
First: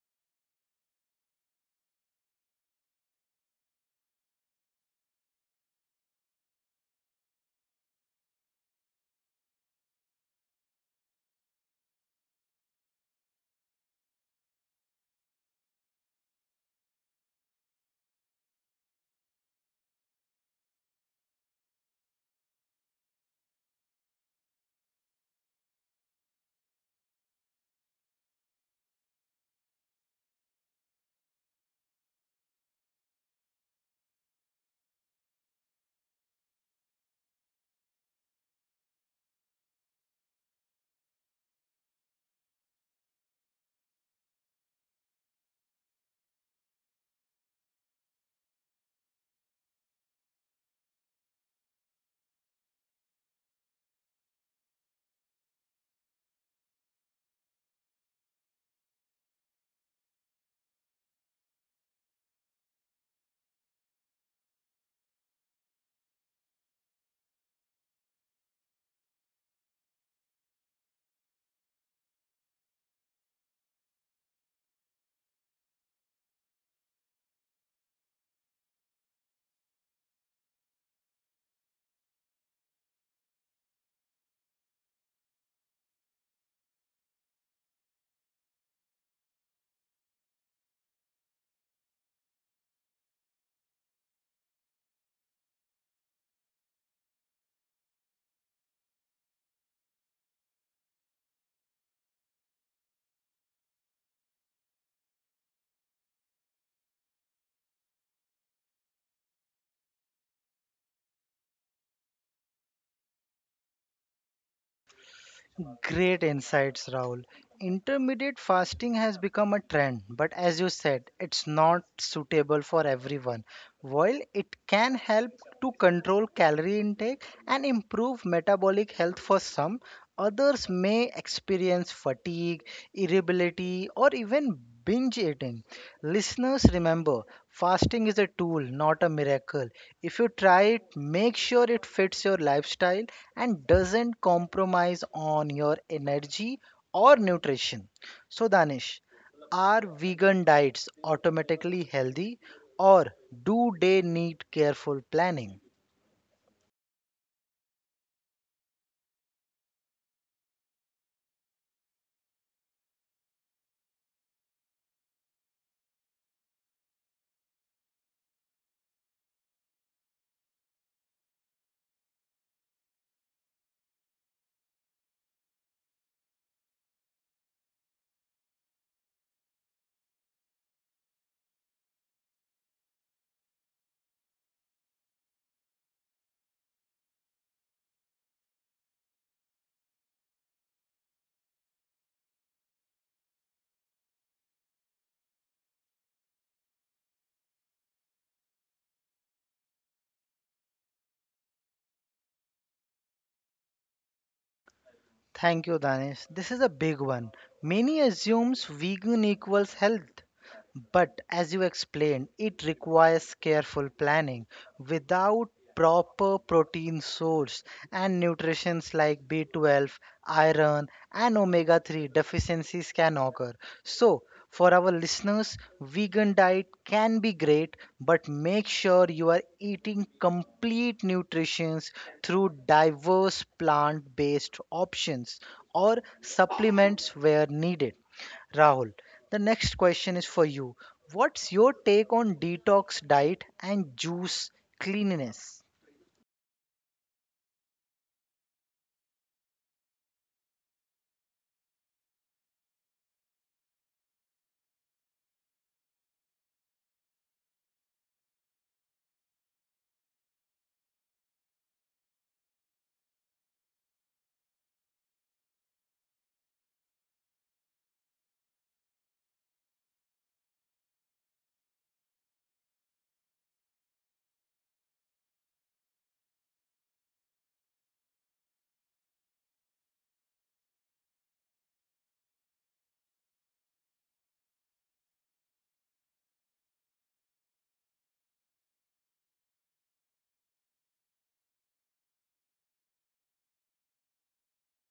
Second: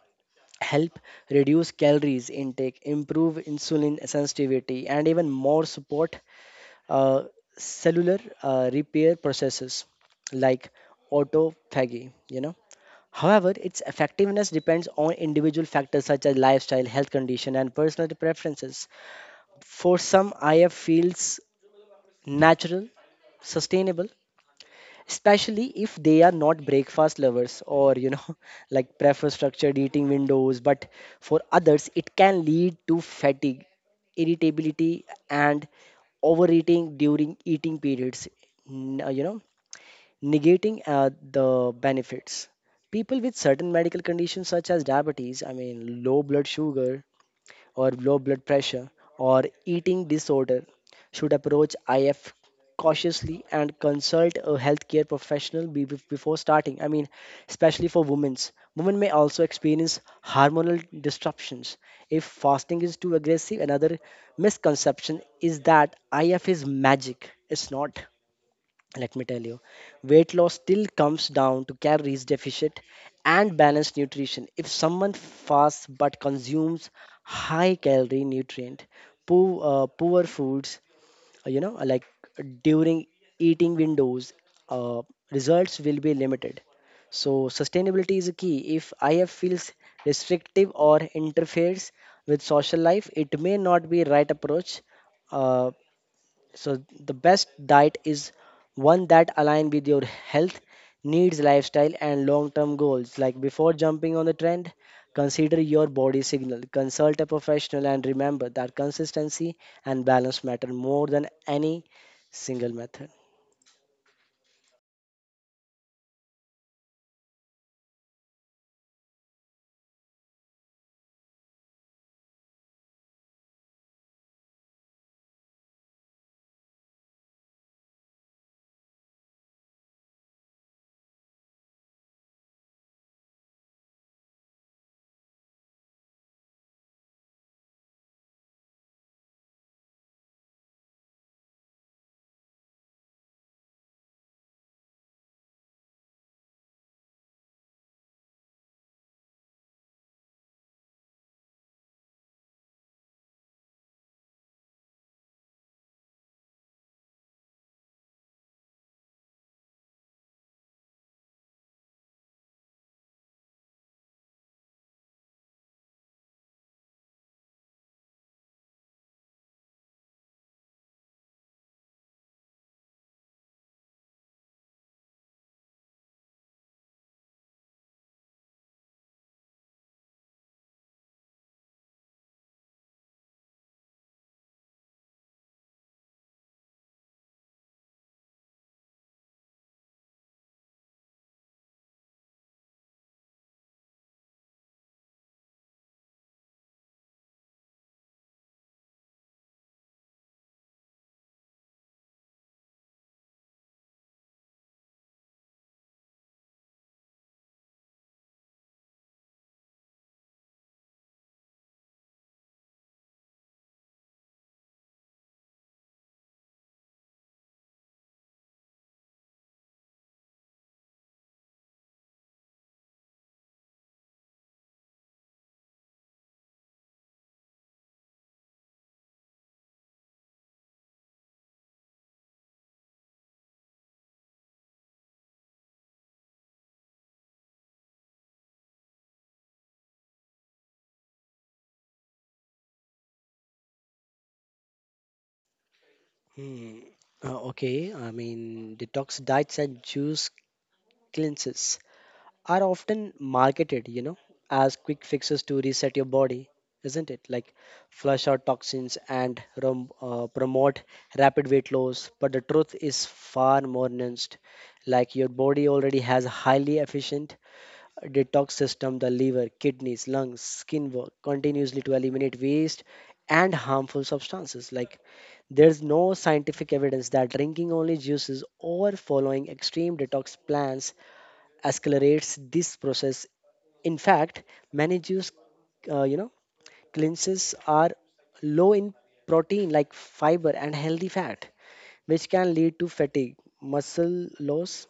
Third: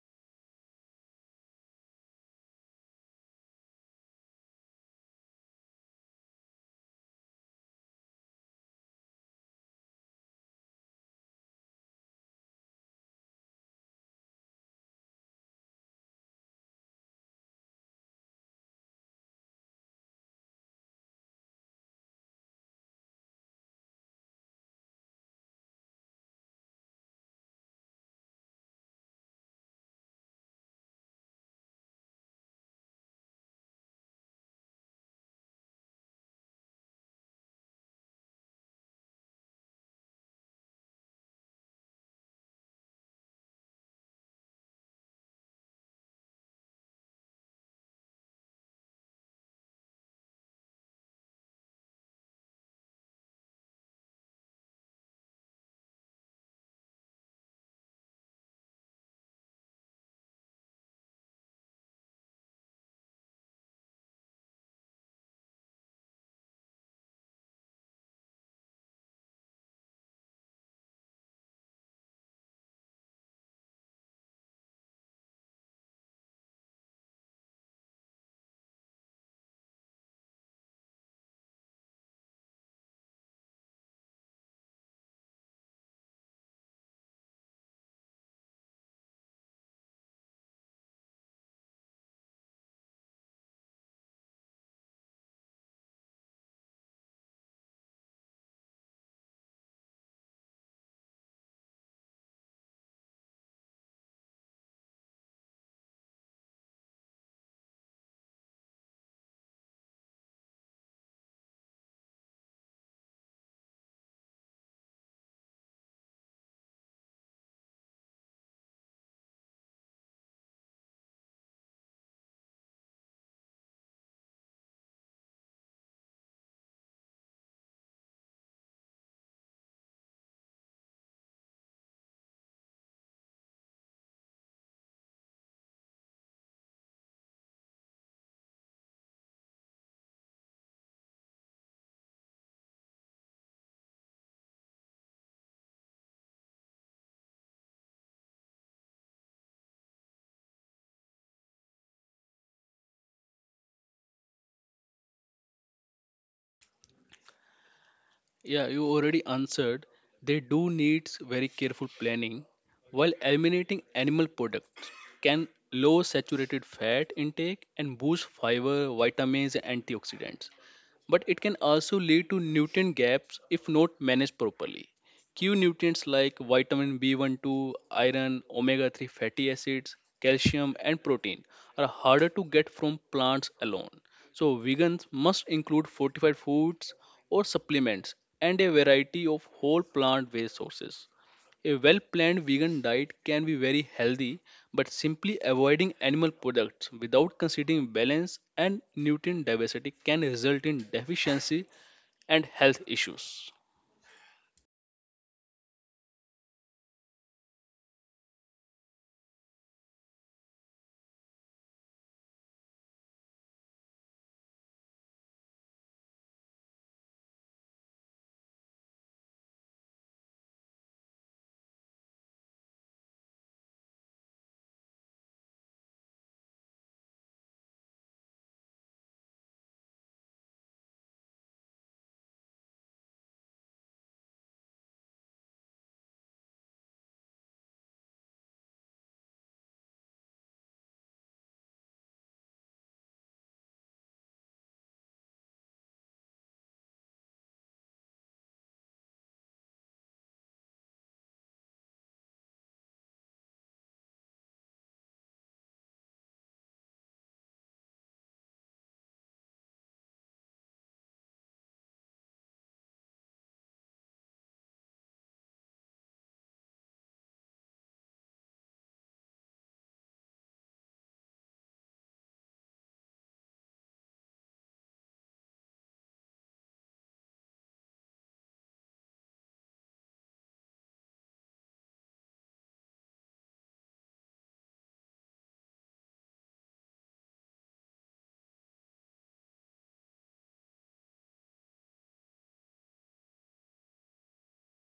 [SPEAKER 2] help reduce calories intake, improve insulin sensitivity, and even more support uh, cellular repair processes like autophagy, you know. However, its effectiveness depends on individual factors such as lifestyle, health condition, and personal preferences. For some, IF feels natural, sustainable, especially if they are not breakfast lovers, or like prefer structured eating windows. But for others it can lead to fatigue, irritability, and overeating during eating periods, n- uh, you know negating the benefits. People with certain medical conditions such as diabetes, I mean low blood sugar or low blood pressure or eating disorder, should approach IF cautiously and consult a healthcare professional before starting. I mean, especially for women's. Women may also experience hormonal disruptions if fasting is too aggressive. Another misconception is that IF is magic. It's not, let me tell you. Weight loss still comes down to calories deficit and balanced nutrition. If someone fasts but consumes high calorie nutrient poor foods, like during eating windows, uh, results will be limited. So sustainability is a key. If feels restrictive or interferes with social life, it may not be right approach. Uh, so the best diet is one that align with your health needs, lifestyle, and long term goals. Like before jumping on the trend, consider your body signal, consult a professional, and remember that consistency and balance matter more than any single method.
[SPEAKER 1] Great insights, Rahul. Intermediate fasting has become a trend, but as you said, it's not suitable for everyone. While it can help to control calorie intake and improve metabolic health for some, others may experience fatigue, irritability, or even binge eating. Listeners, remember, fasting is a tool, not a miracle. If you try it, make sure it fits your lifestyle and doesn't compromise on your energy or nutrition. So, Danish, are vegan diets automatically healthy or do they need careful planning?
[SPEAKER 3] Yeah, you already answered. They do need very careful planning. While eliminating animal products can lower saturated fat intake and boost fiber, vitamins, and antioxidants, but it can also lead to nutrient gaps if not managed properly. Key nutrients like vitamin B12, iron, omega 3 fatty acids, calcium, and protein are harder to get from plants alone. So, vegans must include fortified foods or supplements and a variety of whole plant based sources. A well planned vegan diet can be very healthy, but simply avoiding animal products without considering balance and nutrient diversity can result in deficiency and health issues.
[SPEAKER 1] Thank you, Danish. This is a big one. Many assumes vegan equals health, but as you explained, it requires careful planning. Without proper protein source and nutrients like B12, iron, and omega 3 deficiencies can occur. So, for our listeners, vegan diet can be great, but make sure you are eating complete nutrients through diverse plant based options or supplements where needed. Rahul, the next question is for you. What's your take on detox diet and juice cleanliness?
[SPEAKER 2] Hmm. Okay, I mean detox diets and juice cleanses are often marketed, you know, as quick fixes to reset your body, isn't it? Like flush out toxins and promote rapid weight loss. But the truth is far more nuanced. Like your body already has a highly efficient detox system. The liver, kidneys, lungs, skin work continuously to eliminate waste and harmful substances. Like there's no scientific evidence that drinking only juices or following extreme detox plans accelerates this process. In fact, many juice, uh, you know, cleanses are low in protein like fiber and healthy fat, which can lead to fatigue, muscle loss,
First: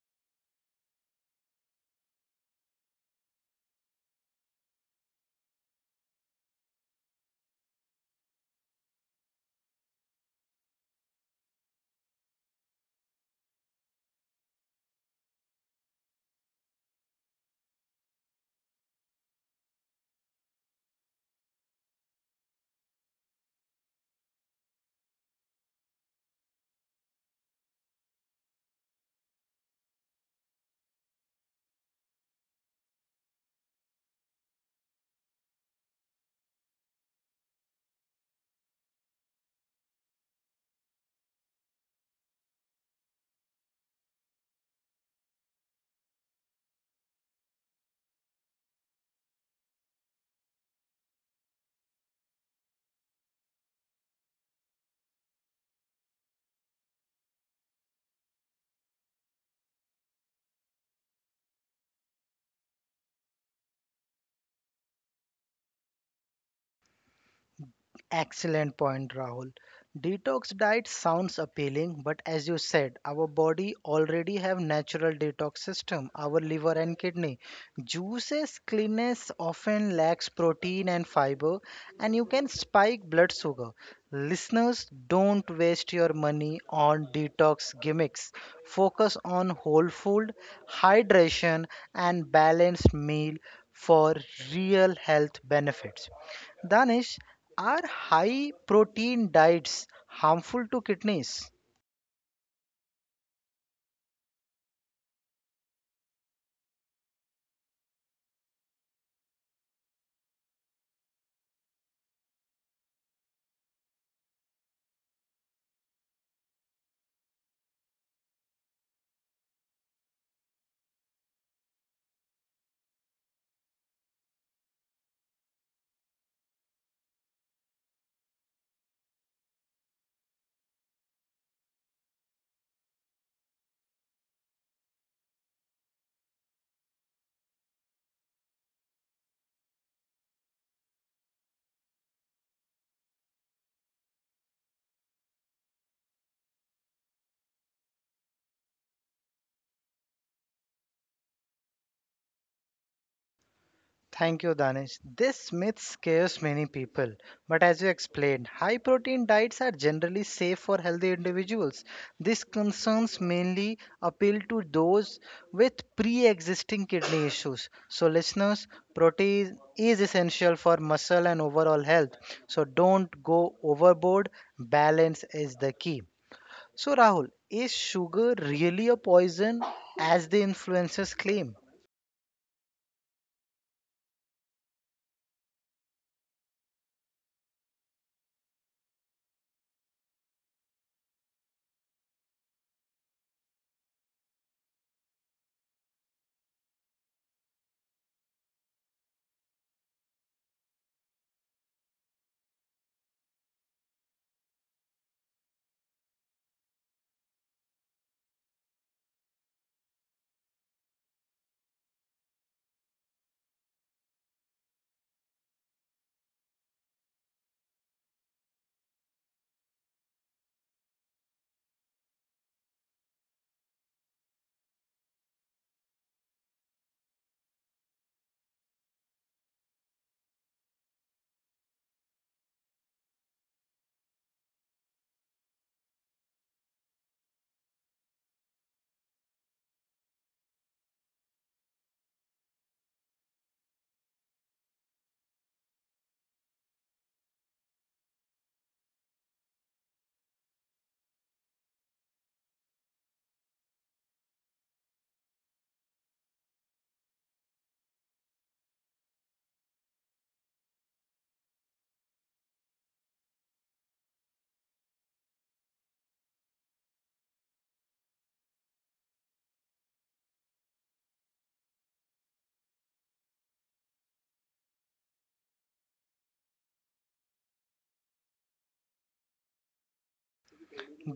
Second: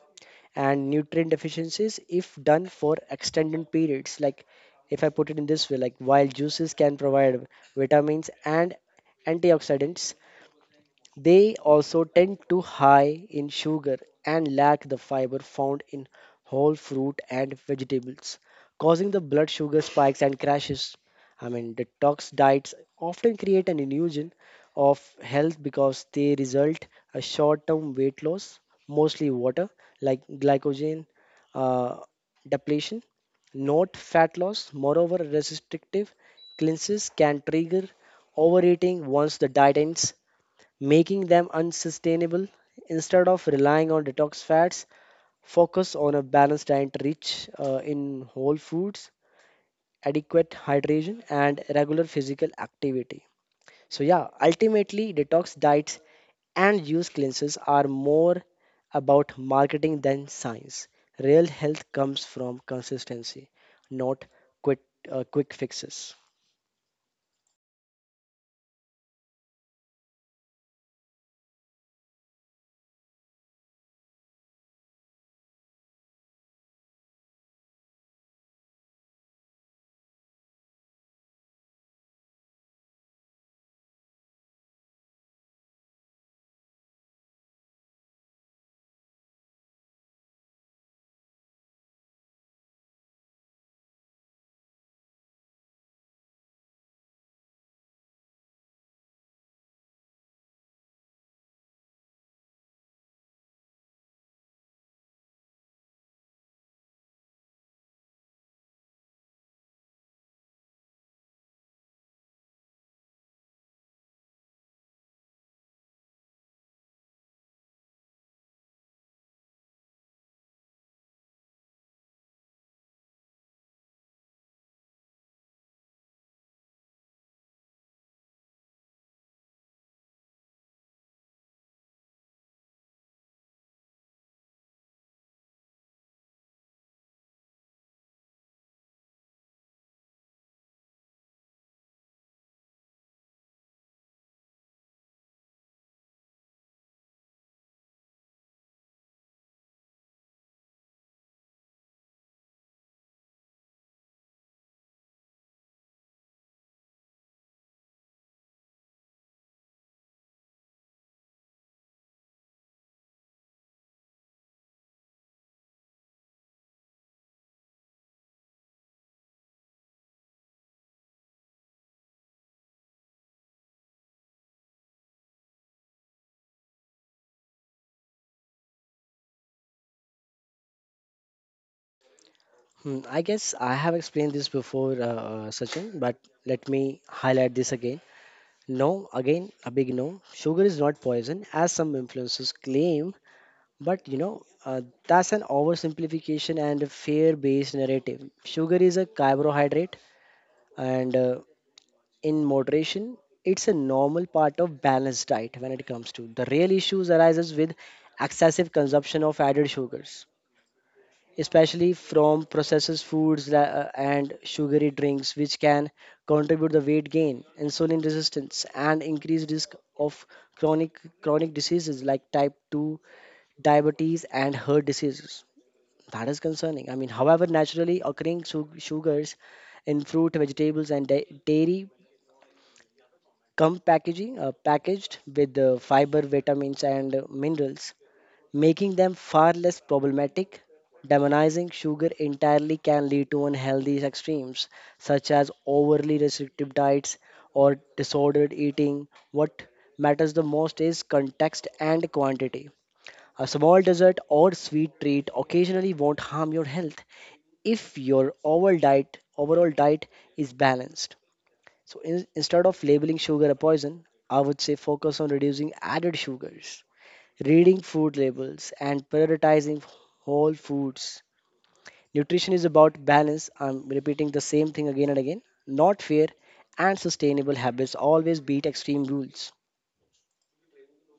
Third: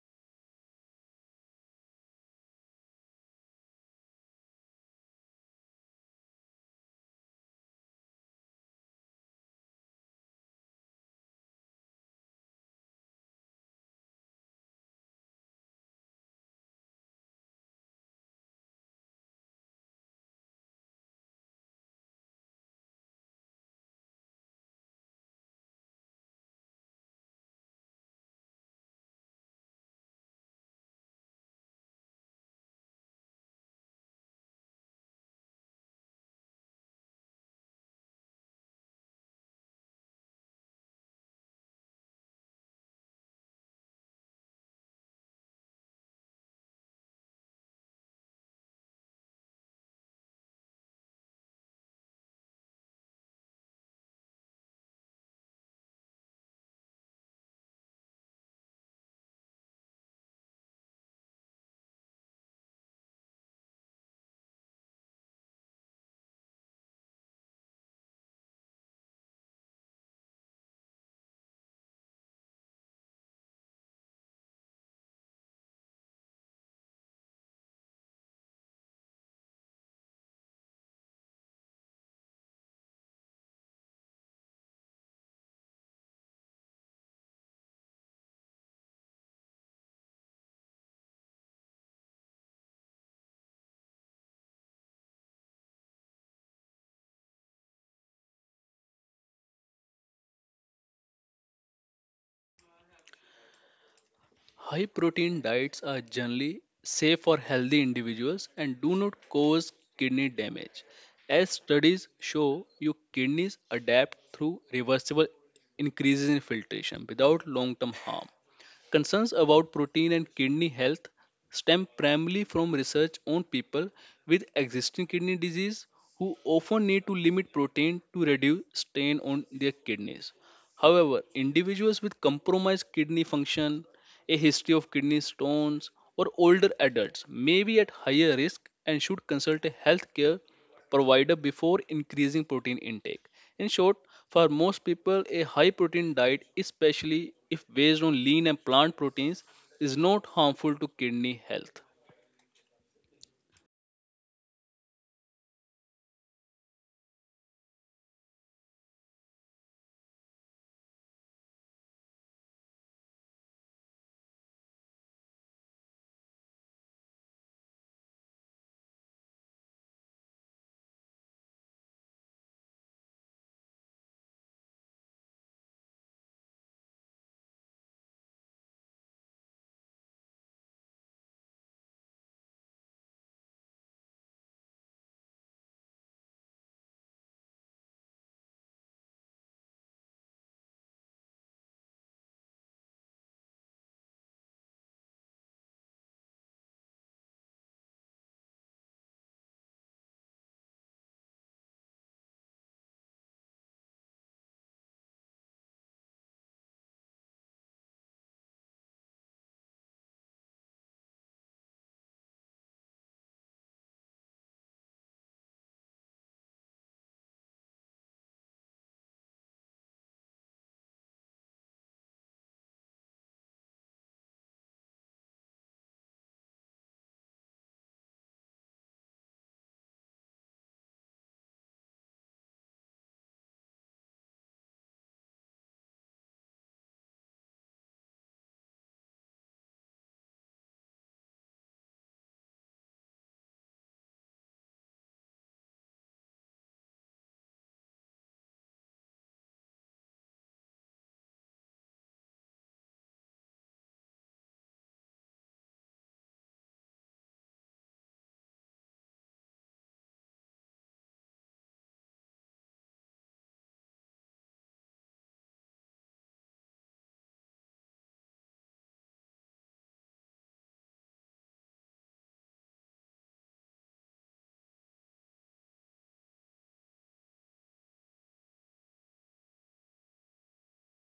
[SPEAKER 2] and nutrient deficiencies if done for extended periods. Like, if I put it in this way, like while juices can provide vitamins and antioxidants, they also tend to high in sugar and lack the fiber found in whole fruit and vegetables, causing the blood sugar spikes and crashes. I mean, detox diets often create an illusion of health because they result a short-term weight loss, mostly water, like glycogen uh, depletion, not fat loss. Moreover, restrictive cleanses can trigger overeating once the diet ends, making them unsustainable. Instead of relying on detox fats, focus on a balanced diet rich in whole foods, adequate hydration, and regular physical activity. So, yeah, ultimately, detox diets and juice cleanses are more about marketing than science. Real health comes from consistency, not quick, quick fixes.
[SPEAKER 1] Excellent point, Rahul. Detox diet sounds appealing, but as you said, our body already have natural detox system, our liver and kidney. Juices cleanness often lacks protein and fiber, and you can spike blood sugar. Listeners, don't waste your money on detox gimmicks. Focus on whole food, hydration, and balanced meal for real health benefits. Danish, are high protein diets harmful to kidneys?
[SPEAKER 3] High protein diets are generally safe for healthy individuals and do not cause kidney damage. As studies show, your kidneys adapt through reversible increases in filtration without long term harm. Concerns about protein and kidney health stem primarily from research on people with existing kidney disease who often need to limit protein to reduce strain on their kidneys. However, individuals with compromised kidney function, a history of kidney stones, or older adults may be at higher risk and should consult a healthcare provider before increasing protein intake. In short, for most people, a high protein diet, especially if based on lean and plant proteins, is not harmful to kidney health.
[SPEAKER 1] Thank you, Danish. This myth scares many people, but as you explained, high protein diets are generally safe for healthy individuals. These concerns mainly appeal to those with pre existing kidney issues. So, listeners, protein is essential for muscle and overall health. So, don't go overboard. Balance is the key. So, Rahul, is sugar really a poison as the influencers claim?
[SPEAKER 2] Hmm, I guess I have explained this before, Sachin, but let me highlight this again. No, again, a big no. Sugar is not poison, as some influencers claim, but you know, that's an oversimplification and a fear based narrative. Sugar is a carbohydrate, and in moderation, it's a normal part of balanced diet when it comes to. The real issues arises with excessive consumption of added sugars, especially from processed foods and sugary drinks, which can contribute the weight gain, insulin resistance, and increased risk of chronic diseases like type 2 diabetes and heart diseases. That is concerning. I mean, however, naturally occurring sugars in fruit, vegetables, and dairy come packaging packaged with fiber, vitamins, and minerals, making them far less problematic. Demonizing sugar entirely can lead to unhealthy extremes, such as overly restrictive diets or disordered eating. What matters the most is context and quantity. A small dessert or sweet treat occasionally won't harm your health if your overall diet is balanced. So instead of labeling sugar a poison, I would say focus on reducing added sugars, reading food labels, and prioritizing whole foods. Nutrition is about balance. I'm repeating the same thing again and again. Not fair and sustainable habits always beat extreme rules.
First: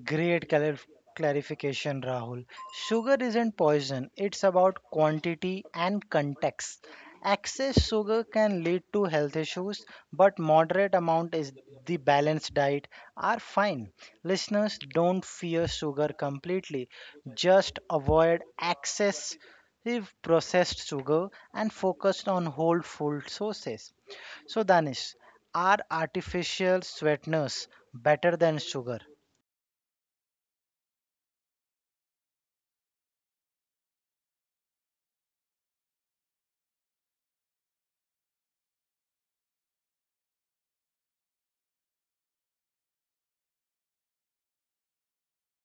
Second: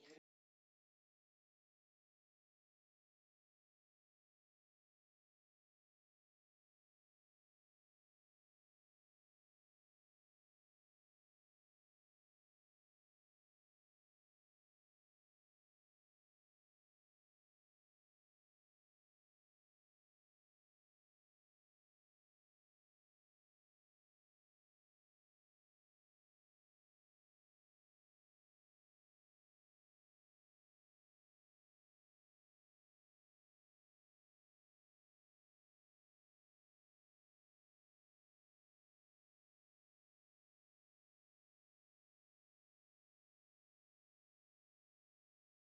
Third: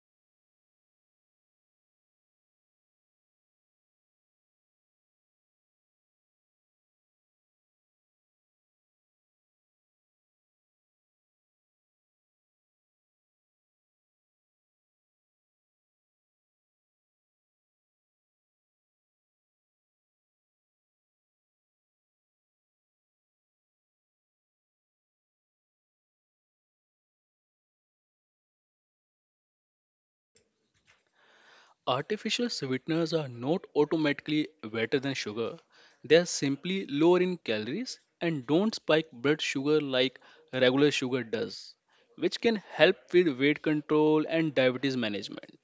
[SPEAKER 1] Great clarification, Rahul. Sugar isn't poison, it's about quantity and context. Excess sugar can lead to health issues, but moderate amount is the balanced diet are fine. Listeners, don't fear sugar completely. Just avoid excessive processed sugar and focus on whole food sources. So, Danish, are artificial sweeteners better than sugar?
[SPEAKER 3] Artificial sweeteners are not automatically better than sugar. They are simply lower in calories and don't spike blood sugar like regular sugar does, which can help with weight control and diabetes management.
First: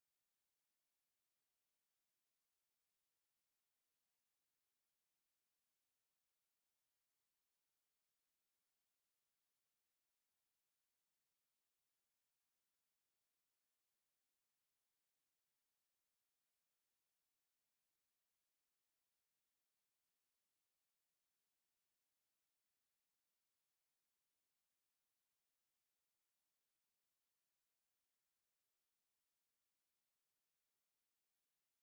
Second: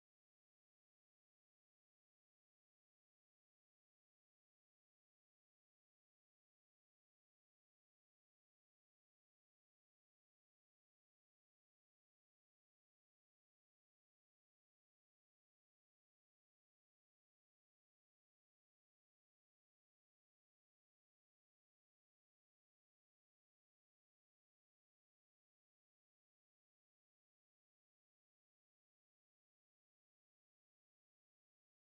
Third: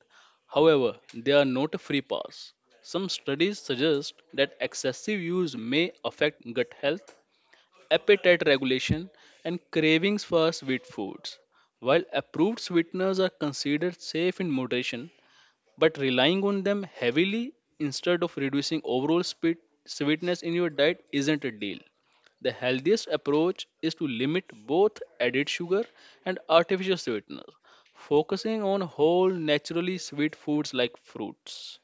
[SPEAKER 3] However, they are not a free pass. Some studies suggest that excessive use may affect gut health, appetite regulation, and cravings for sweet foods. While approved sweeteners are considered safe in moderation, but relying on them heavily instead of reducing overall sweetness in your diet isn't a deal. The healthiest approach is to limit both added sugar and artificial sweeteners, focusing on whole naturally sweet foods like fruits.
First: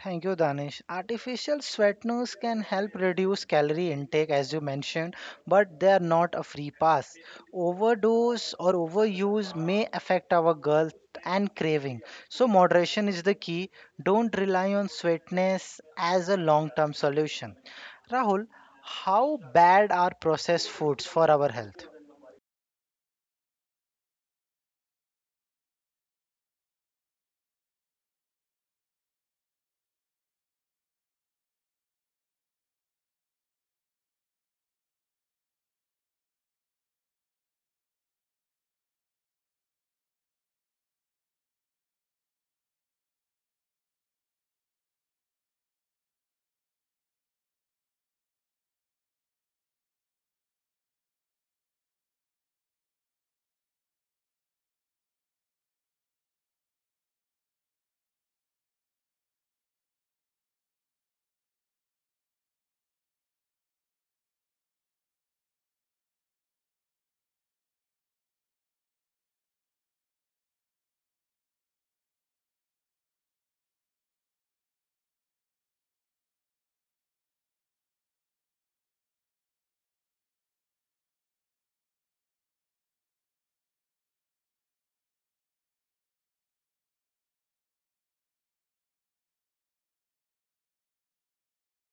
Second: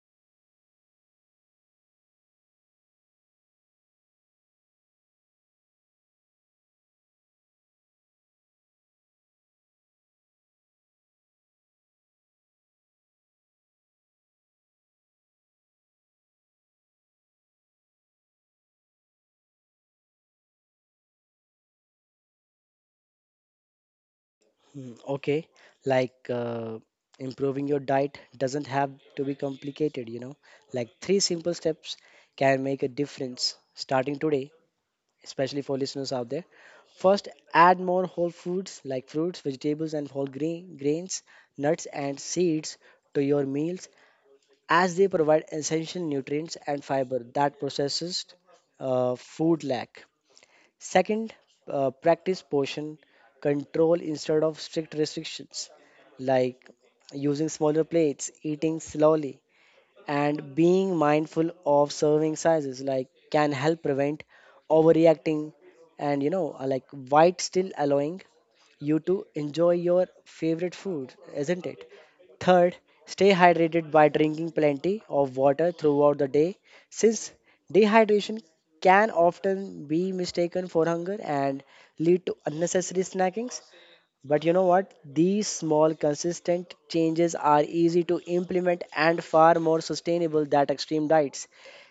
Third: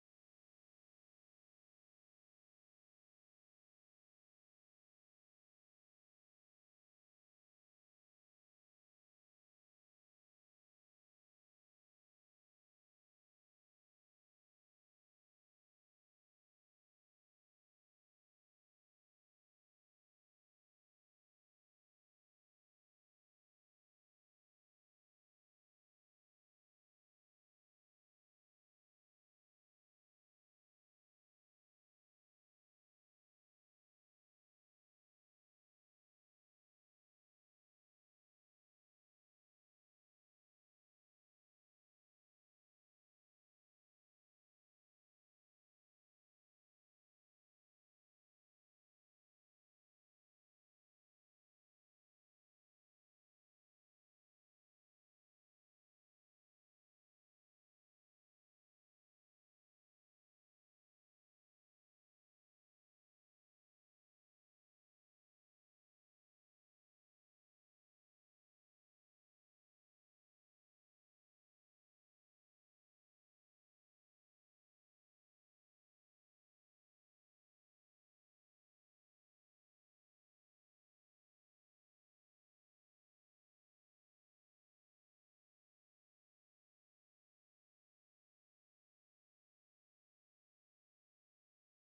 [SPEAKER 1] Thank you, Danish. Artificial sweeteners can help reduce calorie intake, as you mentioned, but they are not a free pass. Overdose or overuse may affect our gut and craving. So, moderation is the key. Don't rely on sweetness as a long term solution. Rahul, how bad are processed foods for our health?
[SPEAKER 2] Hmm, okay, like improving your diet doesn't have to be complicated, you know. Like 3 simple steps can make a difference starting today, especially for listeners out there. First, add more whole foods like fruits, vegetables, and grains, nuts, and seeds to your meals, as they provide essential nutrients and fiber that processed food lack. Second, practice portion control instead of strict restrictions, like using smaller plates, eating slowly, and being mindful of serving sizes, like can help prevent overreacting and like white still allowing you to enjoy your favorite food, isn't it. Third, stay hydrated by drinking plenty of water throughout the day, since dehydration can often be mistaken for hunger and lead to unnecessary snacking. But you know what? These small, consistent changes are easy to implement and far more sustainable than extreme diets,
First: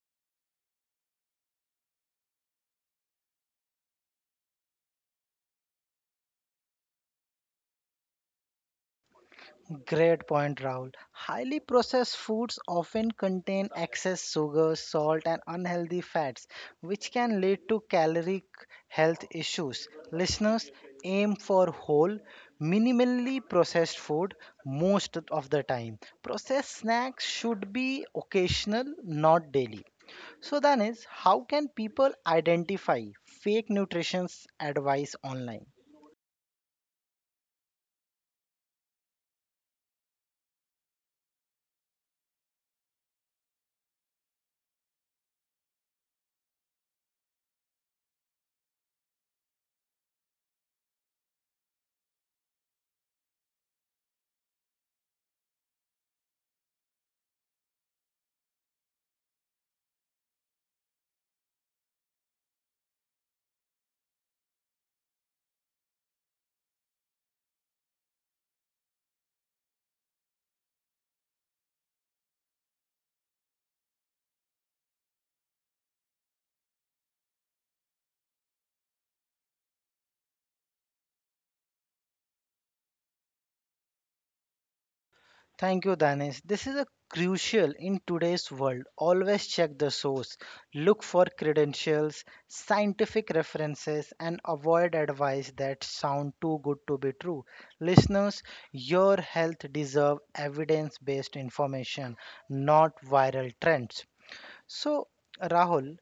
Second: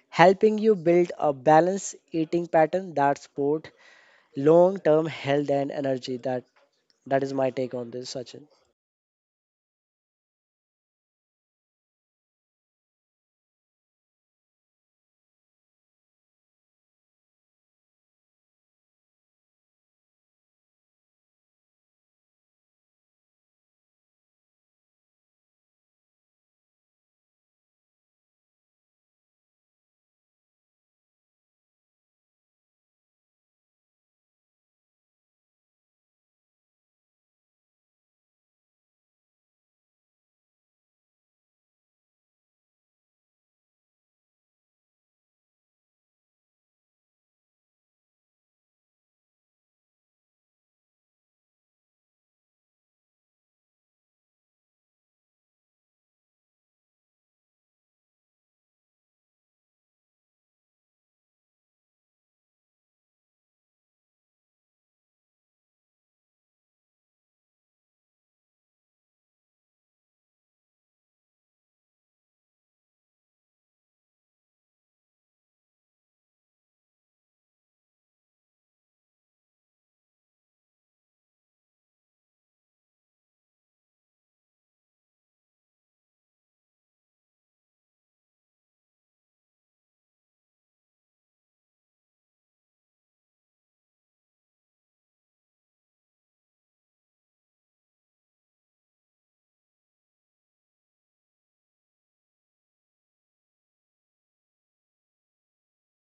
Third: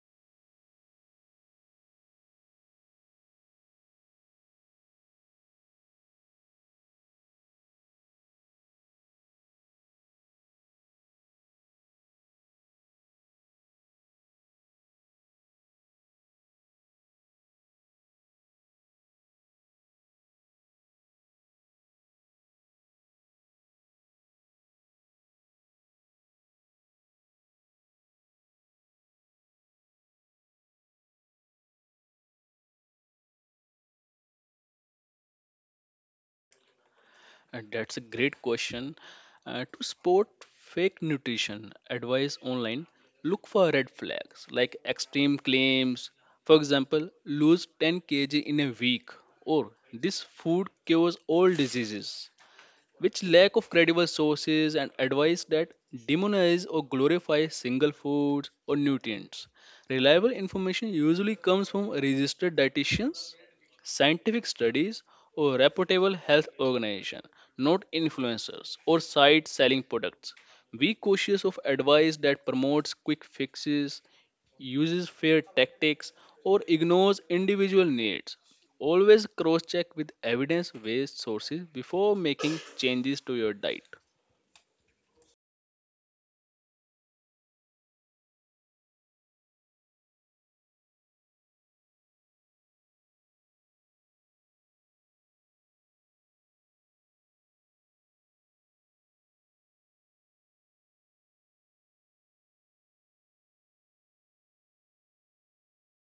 [SPEAKER 2] helping you build a balanced eating pattern that support long-term health and energy. That is my take on this, Sachin.
[SPEAKER 1] Great point, Rahul. Highly processed foods often contain excess sugar, salt, and unhealthy fats, which can lead to caloric health issues. Listeners, aim for whole, minimally processed food most of the time. Processed snacks should be occasional, not daily. So, then is how can people identify fake nutrition advice online?
[SPEAKER 3] That's a great question. To spot fake nutrition advice online, look for red flags like extreme claims. For example, lose 10 kg in a week, or this food cures all diseases, which lack of credible sources and advice that demonize or glorify single foods or nutrients. Reliable information usually comes from registered dietitians, scientific studies, or reputable health organization, not influencers or sites selling products. Be cautious of advice that promotes quick fixes, uses fear tactics, or ignores individual needs. Always cross check with evidence based sources before making changes to your diet.
[SPEAKER 1] Thank you, Danesh. This is a crucial in today's world. Always check the source, look for credentials, scientific references, and avoid advice that sound too good to be true. Listeners, your health deserve evidence-based information, not viral trends. So, Rahul,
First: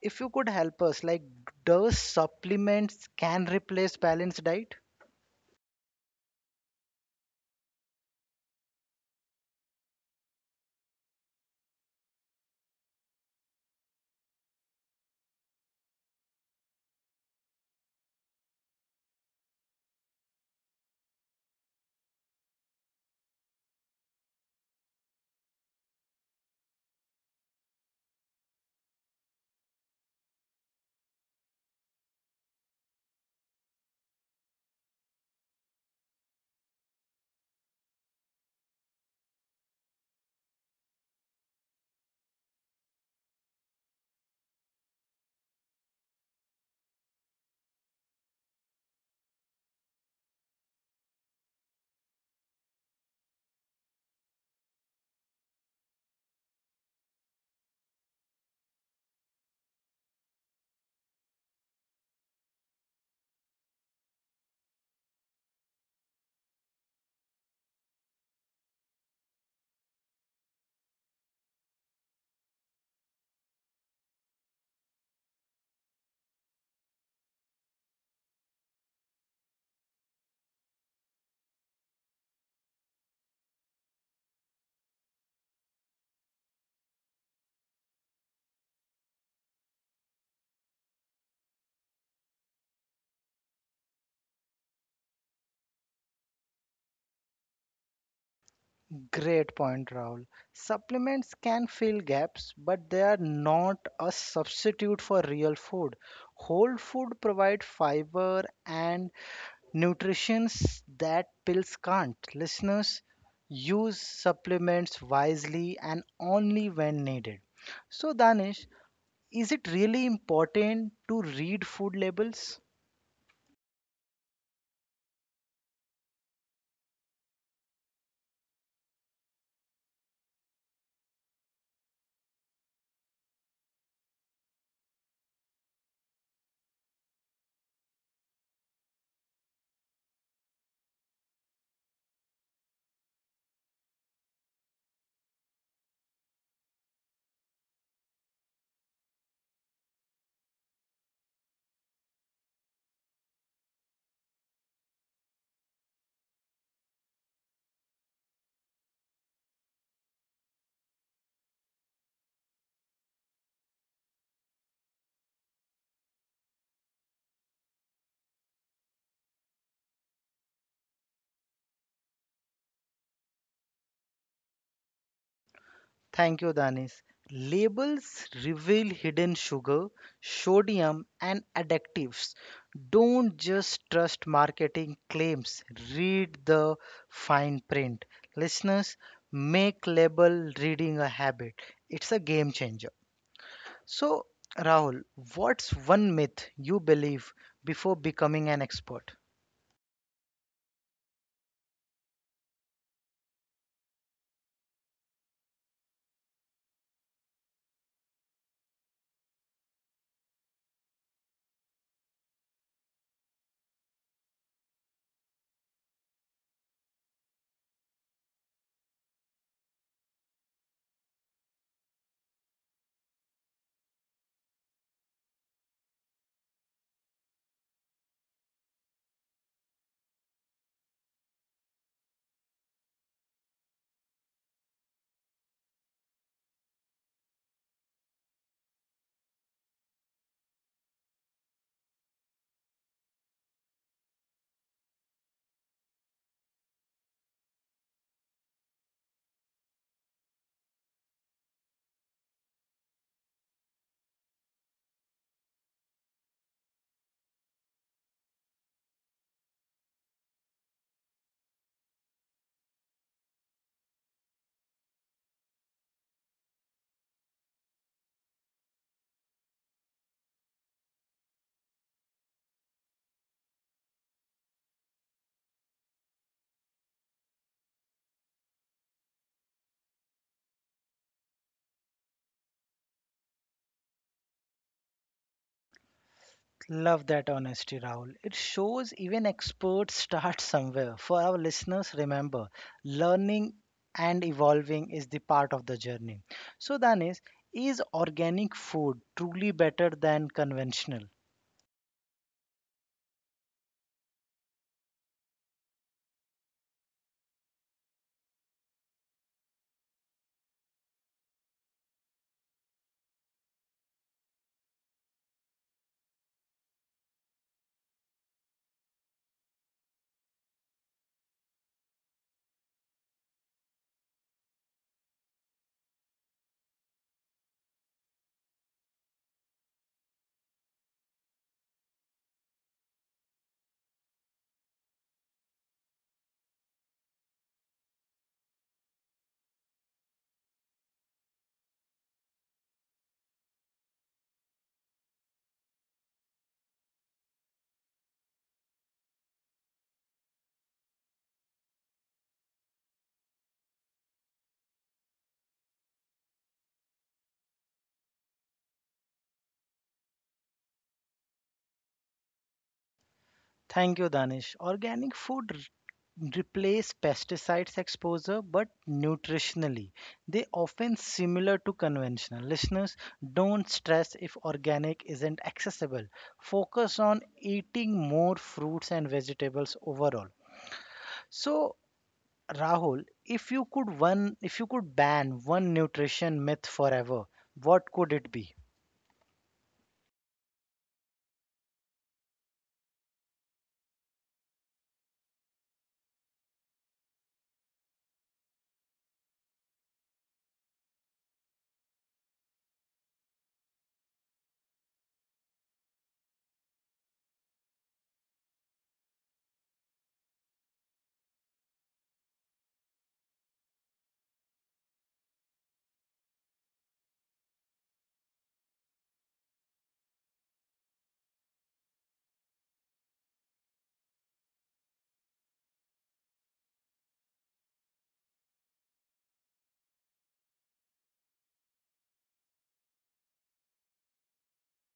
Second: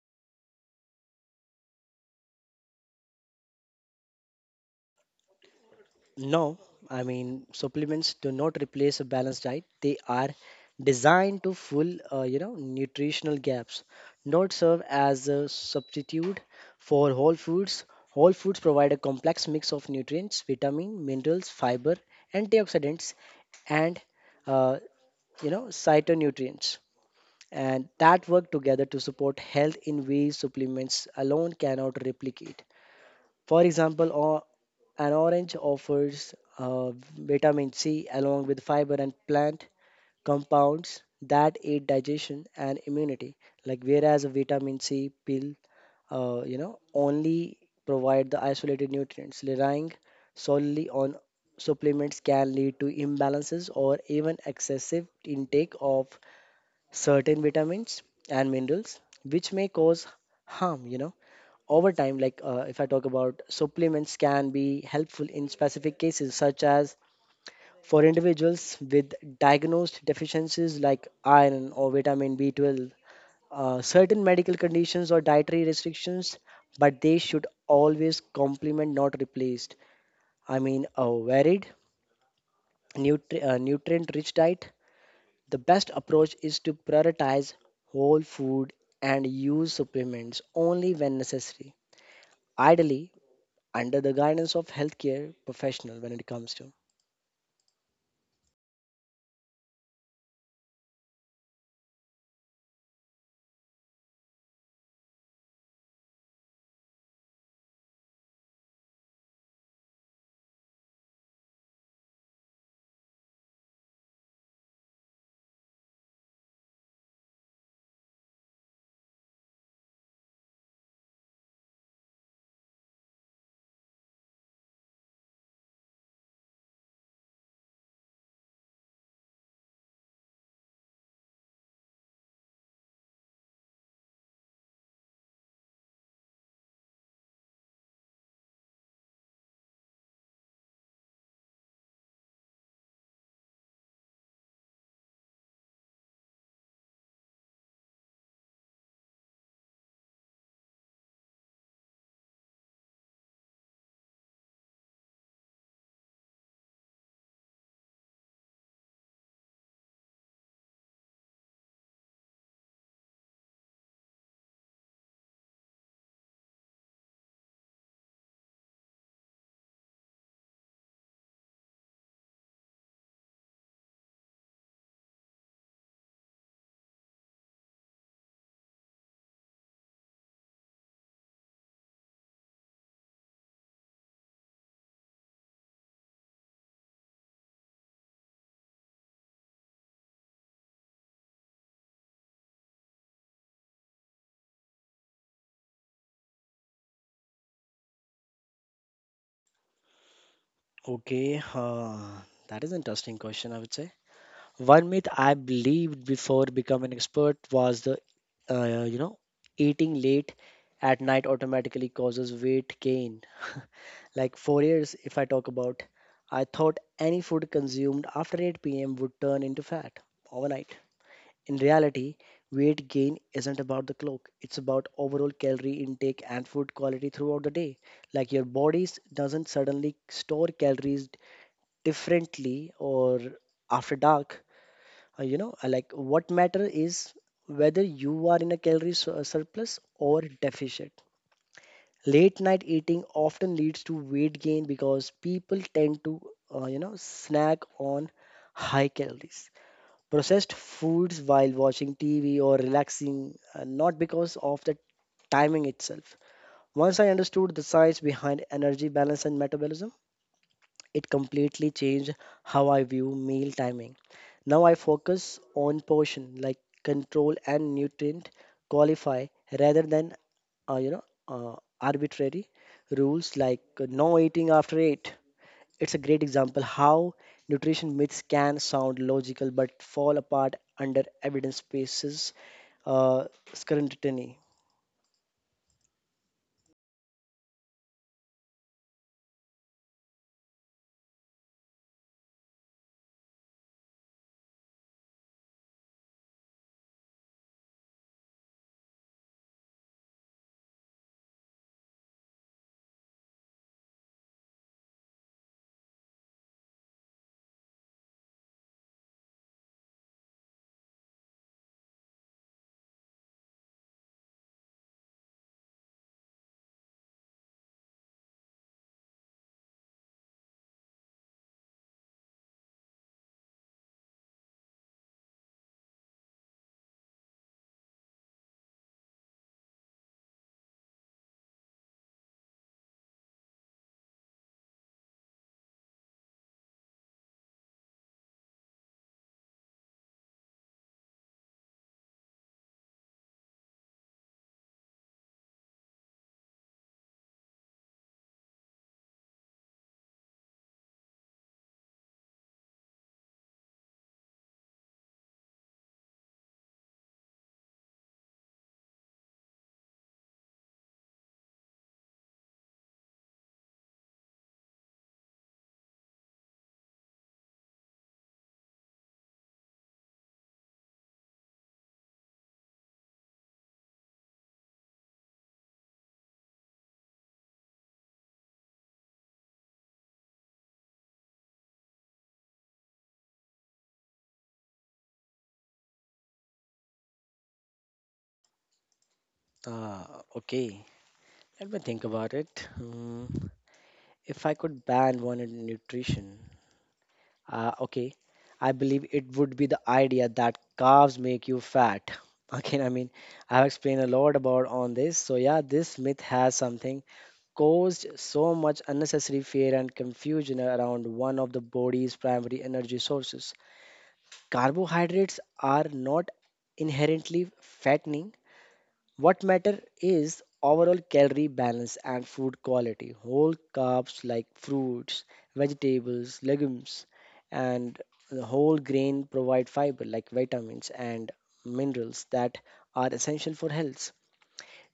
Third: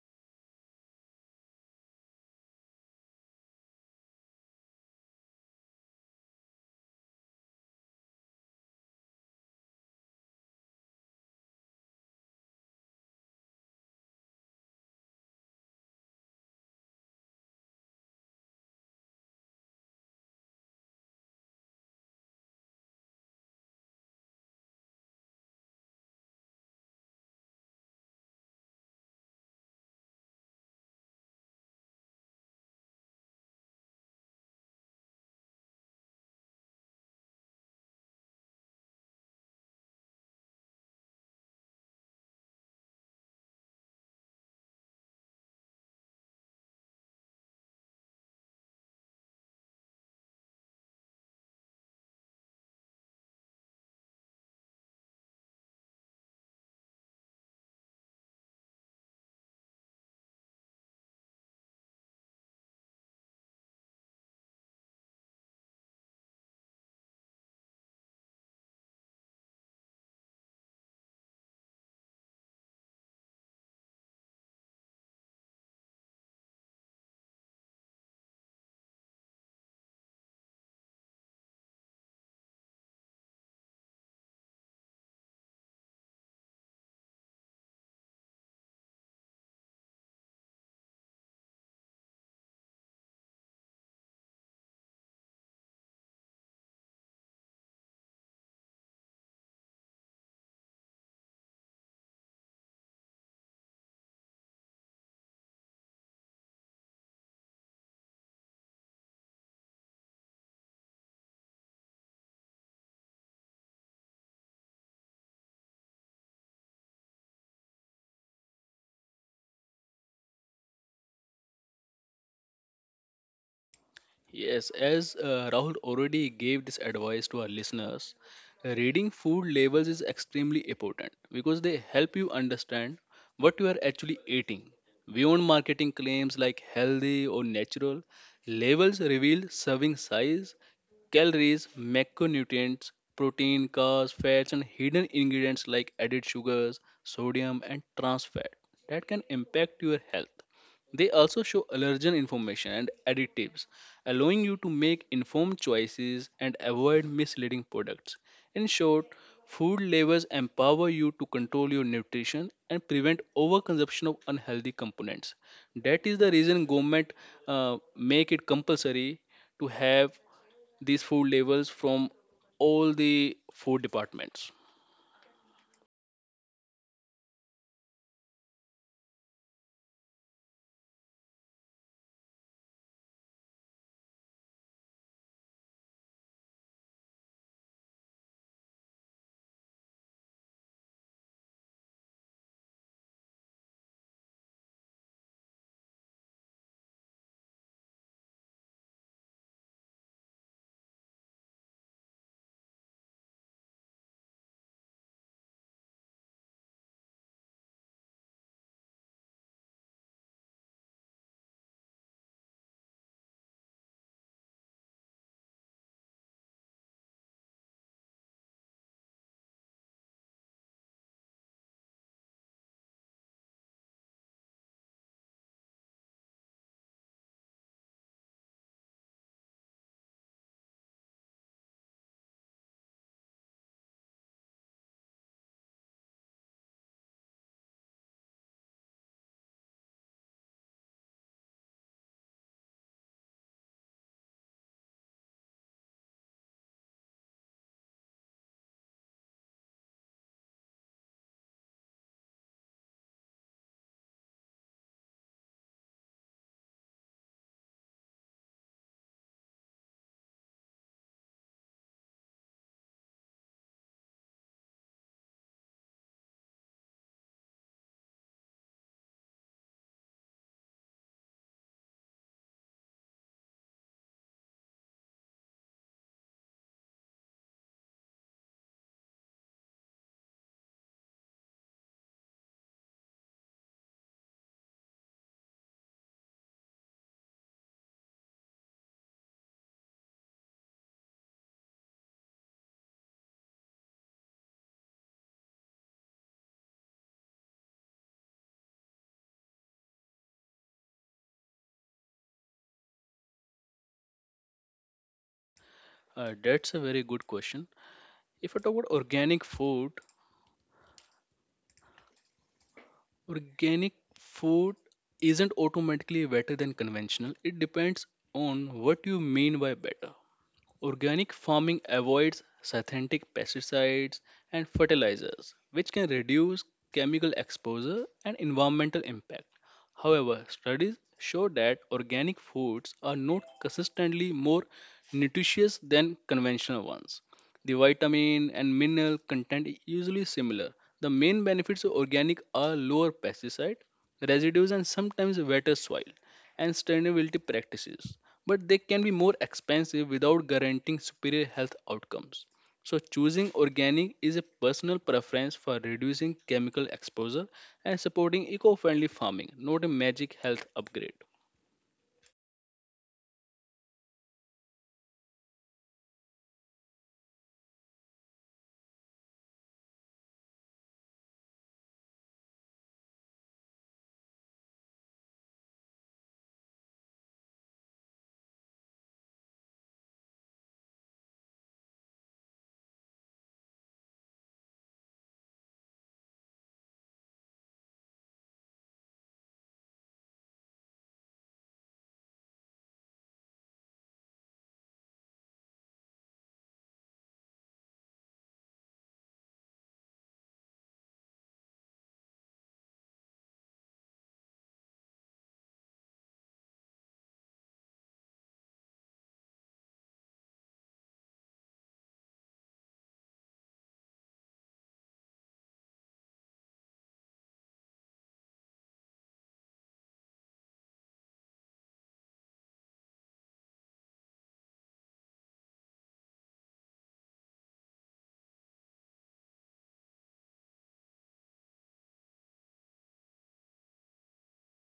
[SPEAKER 1] if you could help us, like, does supplements can replace balanced diet?
[SPEAKER 2] No, I mean supplements do not replace a balanced diet. They are designed to fill, nutritional gaps, not serve as a substitute for whole foods. Whole foods provide a complex mix of nutrients, vitamin, minerals, fiber, antioxidants, and uh, cytonutrients, and that work together to support health in ways supplements alone cannot replicate. For example, an orange offers vitamin C along with fiber and plant compounds that aid digestion and immunity. Like whereas a vitamin C pill, only provide the isolated nutrients. Relying solely on supplements can lead to imbalances or even excessive intake of certain vitamins and minerals, which may cause harm, you know, over time. Like if I talk about supplements, can be helpful in specific cases, such as for individuals with diagnosed deficiencies like iron or vitamin B12, certain medical conditions or dietary restrictions, but they should always complement, not replace, I mean, a varied, nutrient rich diet. The best approach is to prioritize whole food and use supplements only when necessary, ideally under the guidance of healthcare professional when it comes to?
[SPEAKER 1] Great point, Rahul. Supplements can fill gaps, but they are not a substitute for real food. Whole food provide fiber and nutrients that pills can't. Listeners, use supplements wisely and only when needed. So, Danish, is it really important to read food labels?
[SPEAKER 3] Yes, as Rahul already gave this advice to our listeners, reading food labels is extremely important because they help you understand what you are actually eating. Beyond marketing claims like healthy or natural, labels reveal serving size, calories, macronutrients, protein, carbs, fats, and hidden ingredients like added sugars, sodium, and trans fat that can impact your health. They also show allergen information and additives, allowing you to make informed choices and avoid misleading products. In short, food labels empower you to control your nutrition and prevent overconsumption of unhealthy components. That is the reason government make it compulsory to have these food labels from all the food departments.
[SPEAKER 1] Thank you, Danis. Labels reveal hidden sugar, sodium, and additives. Don't just trust marketing claims, read the fine print. Listeners, make label reading a habit. It's a game changer. So, Rahul, what's one myth you believe before becoming an expert?
[SPEAKER 2] Okay, that is an interesting question, I would say. One myth I believed before becoming an expert was uh, you know, eating late at night automatically causes weight gain. Like 4 years, if I talk about, I thought any food consumed after 8 p.m. would turn into fat overnight. In reality, weight gain isn't about the clock, it's about overall calorie intake and food quality throughout the day. Like your body doesn't suddenly store calories differently or after dark. You know, like what matter is whether you are in a calorie surplus or deficit. Late night eating often leads to weight gain because people tend to, snack on high calories processed foods while watching TV or relaxing, not because of the timing itself. Once I understood the science behind energy balance and metabolism, it completely changed how I view meal timing. Now I focus on portion like control and nutrient qualify rather than uh, you know uh, arbitrary rules like no eating after 8. It's a great example how nutrition myths can sound logical but fall apart under evidence bases uh, scrutiny.
[SPEAKER 1] Love that honesty, Rahul. It shows even experts start somewhere. For our listeners, remember, learning and evolving is the part of the journey. So, Danis, is organic food truly better than conventional?
[SPEAKER 3] That's a very good question. If I talk about organic food, organic food isn't automatically better than conventional. It depends on what you mean by better. Organic farming avoids synthetic pesticides and fertilizers, which can reduce chemical exposure and environmental impact. However, studies show that organic foods are not consistently more nutritious than conventional ones. The vitamin and mineral content is usually similar. The main benefits of organic are lower pesticide residues and sometimes better soil and sustainability practices. But they can be more expensive without guaranteeing superior health outcomes. So choosing organic is a personal preference for reducing chemical exposure and supporting eco-friendly farming, not a magic health upgrade.
[SPEAKER 1] Thank you, Danish. Organic food replace pesticides exposure, but nutritionally, they often similar to conventional. Listeners, don't stress if organic isn't accessible. Focus on eating more fruits and vegetables overall. So, Rahul, if you could ban one nutrition myth forever, what could it be?
[SPEAKER 2] Ah, okay. Let me think about it. Hmm. If I could ban one in nutrition, okay, I believe it would be the idea that carbs make you fat. Again, I mean, I've explained a lot about on this. So yeah, this myth has something caused so much unnecessary fear and confusion around one of the body's primary energy sources. Carbohydrates are not inherently fattening. What matter is overall calorie balance and food quality. Whole carbs like fruits, vegetables, legumes, and the whole grain provide fiber like vitamins and minerals that are essential for health.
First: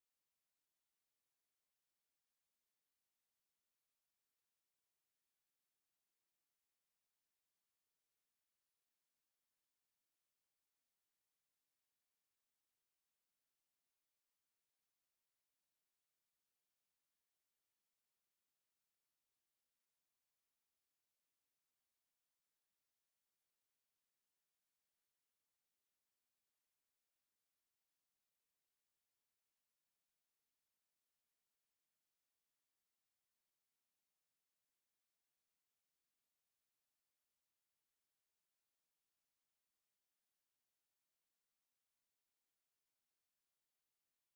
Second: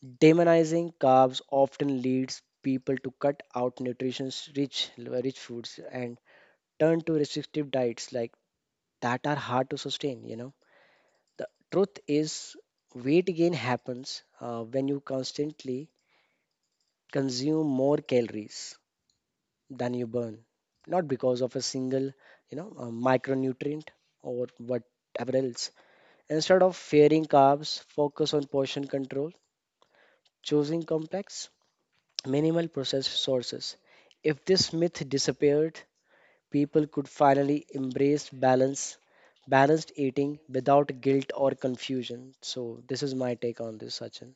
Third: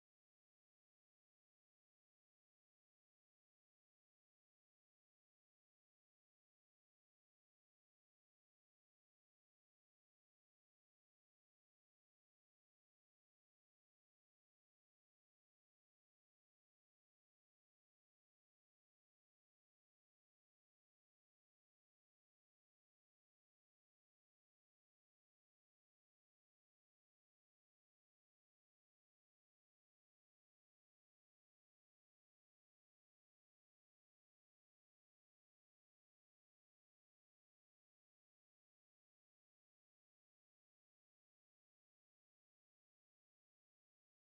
[SPEAKER 2] Demonizing carbs often leads people to cut out nutrition-rich rich foods and turn to restrictive diets like that are hard to sustain. You know, the truth is, weight gain happens when you constantly consume more calories than you burn, not because of a single, you know, uh, micronutrient or whatever else. Instead of fearing carbs, focus on portion control, choosing complex minimal processed sources. If this myth disappeared, people could finally embrace balanced eating without guilt or confusion. So this is my take on this, Sachin.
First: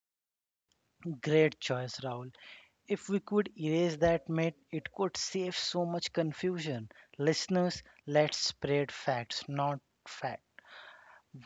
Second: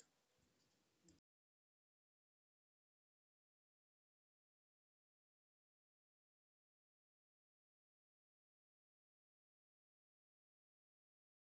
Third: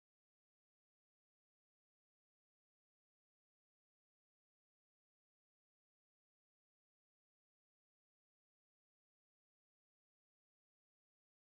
[SPEAKER 1] Great choice, Rahul. If we could erase that myth, it could save so much confusion. Listeners, let's spread facts, not fat.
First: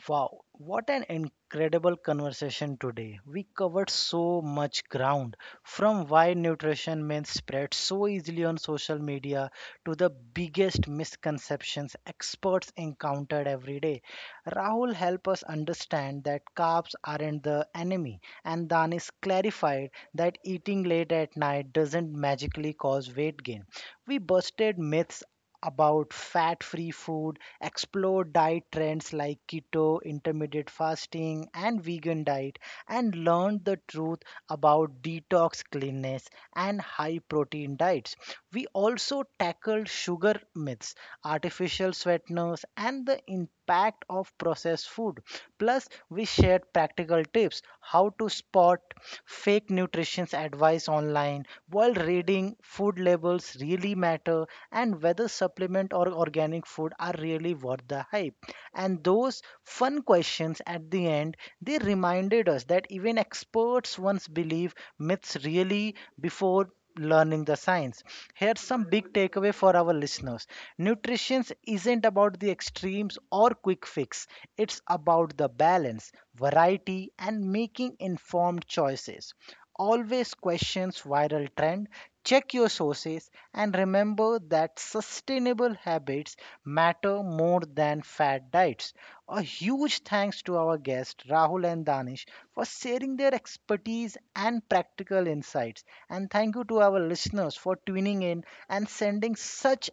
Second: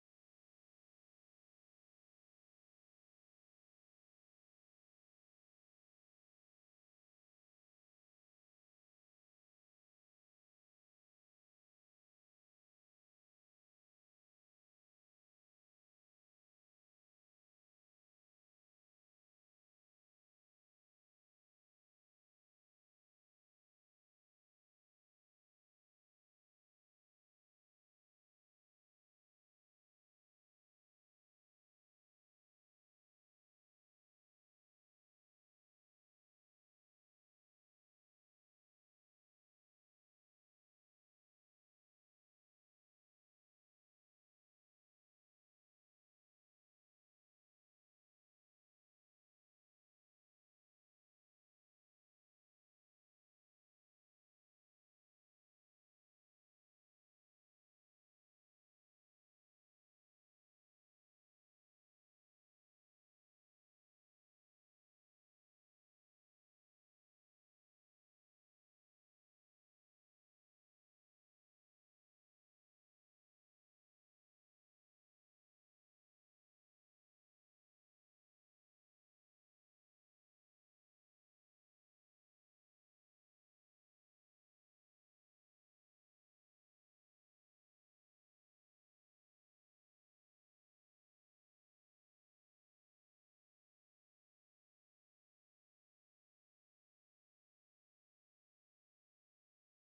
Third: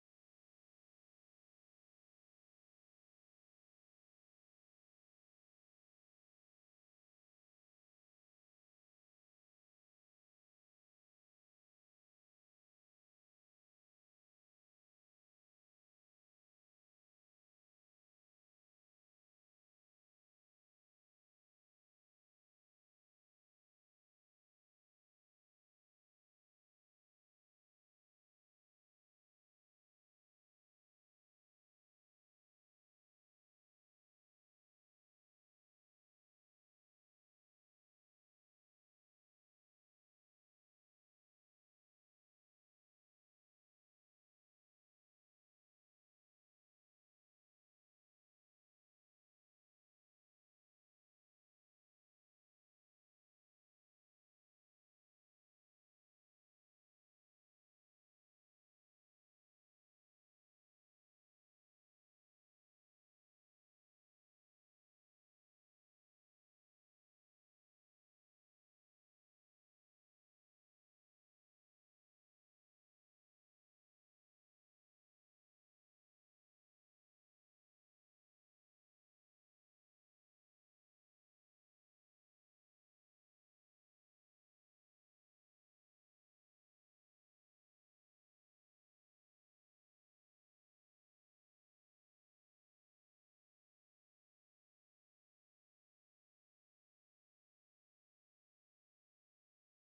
[SPEAKER 1] Wow, what an incredible conversation today. We covered so much ground from why nutrition myths spread so easily on social media to the biggest misconceptions experts encountered every day. Rahul helped us understand that carbs aren't the enemy, and Danis clarified that eating late at night doesn't magically cause weight gain. We busted myths about fat free food, explore diet trends like keto, intermittent fasting, and vegan diet, and learn the truth about detox, cleanness, and high protein diets. We also tackled sugar myths, artificial sweeteners, and the impact of processed food. Plus, we shared practical tips how to spot fake nutrition's advice online while reading food labels really matter and whether supplement or organic food are really worth the hype. And those fun questions at the end, they reminded us that even experts once believe myths really before learning the science. Here's some big takeaway for our listeners. Nutrition isn't about the extremes or quick fix. It's about the balance, variety and making informed choices. Always questions viral trend, check your sources and remember that sustainable habits matter more than fad diets. A huge thanks to our guests Rahul and Danish for sharing their expertise and practical insights and thank you to our listeners for tuning in and sending such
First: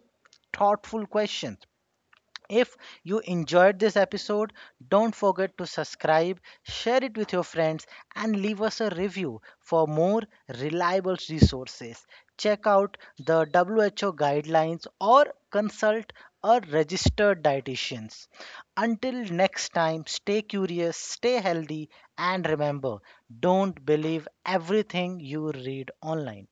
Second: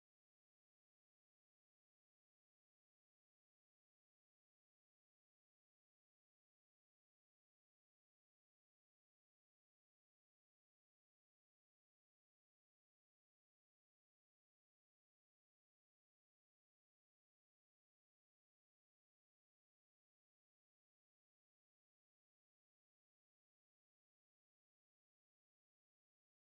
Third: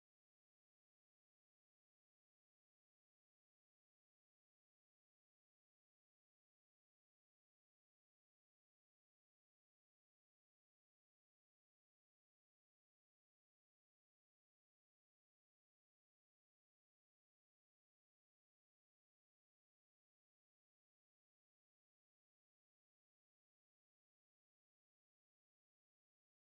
[SPEAKER 1] thoughtful questions. If you enjoyed this episode, don't forget to subscribe, share it with your friends, and leave us a review for more reliable resources. Check out the WHO guidelines or consult a registered dietitian. Until next time, stay curious, stay healthy, and remember don't believe everything you read online.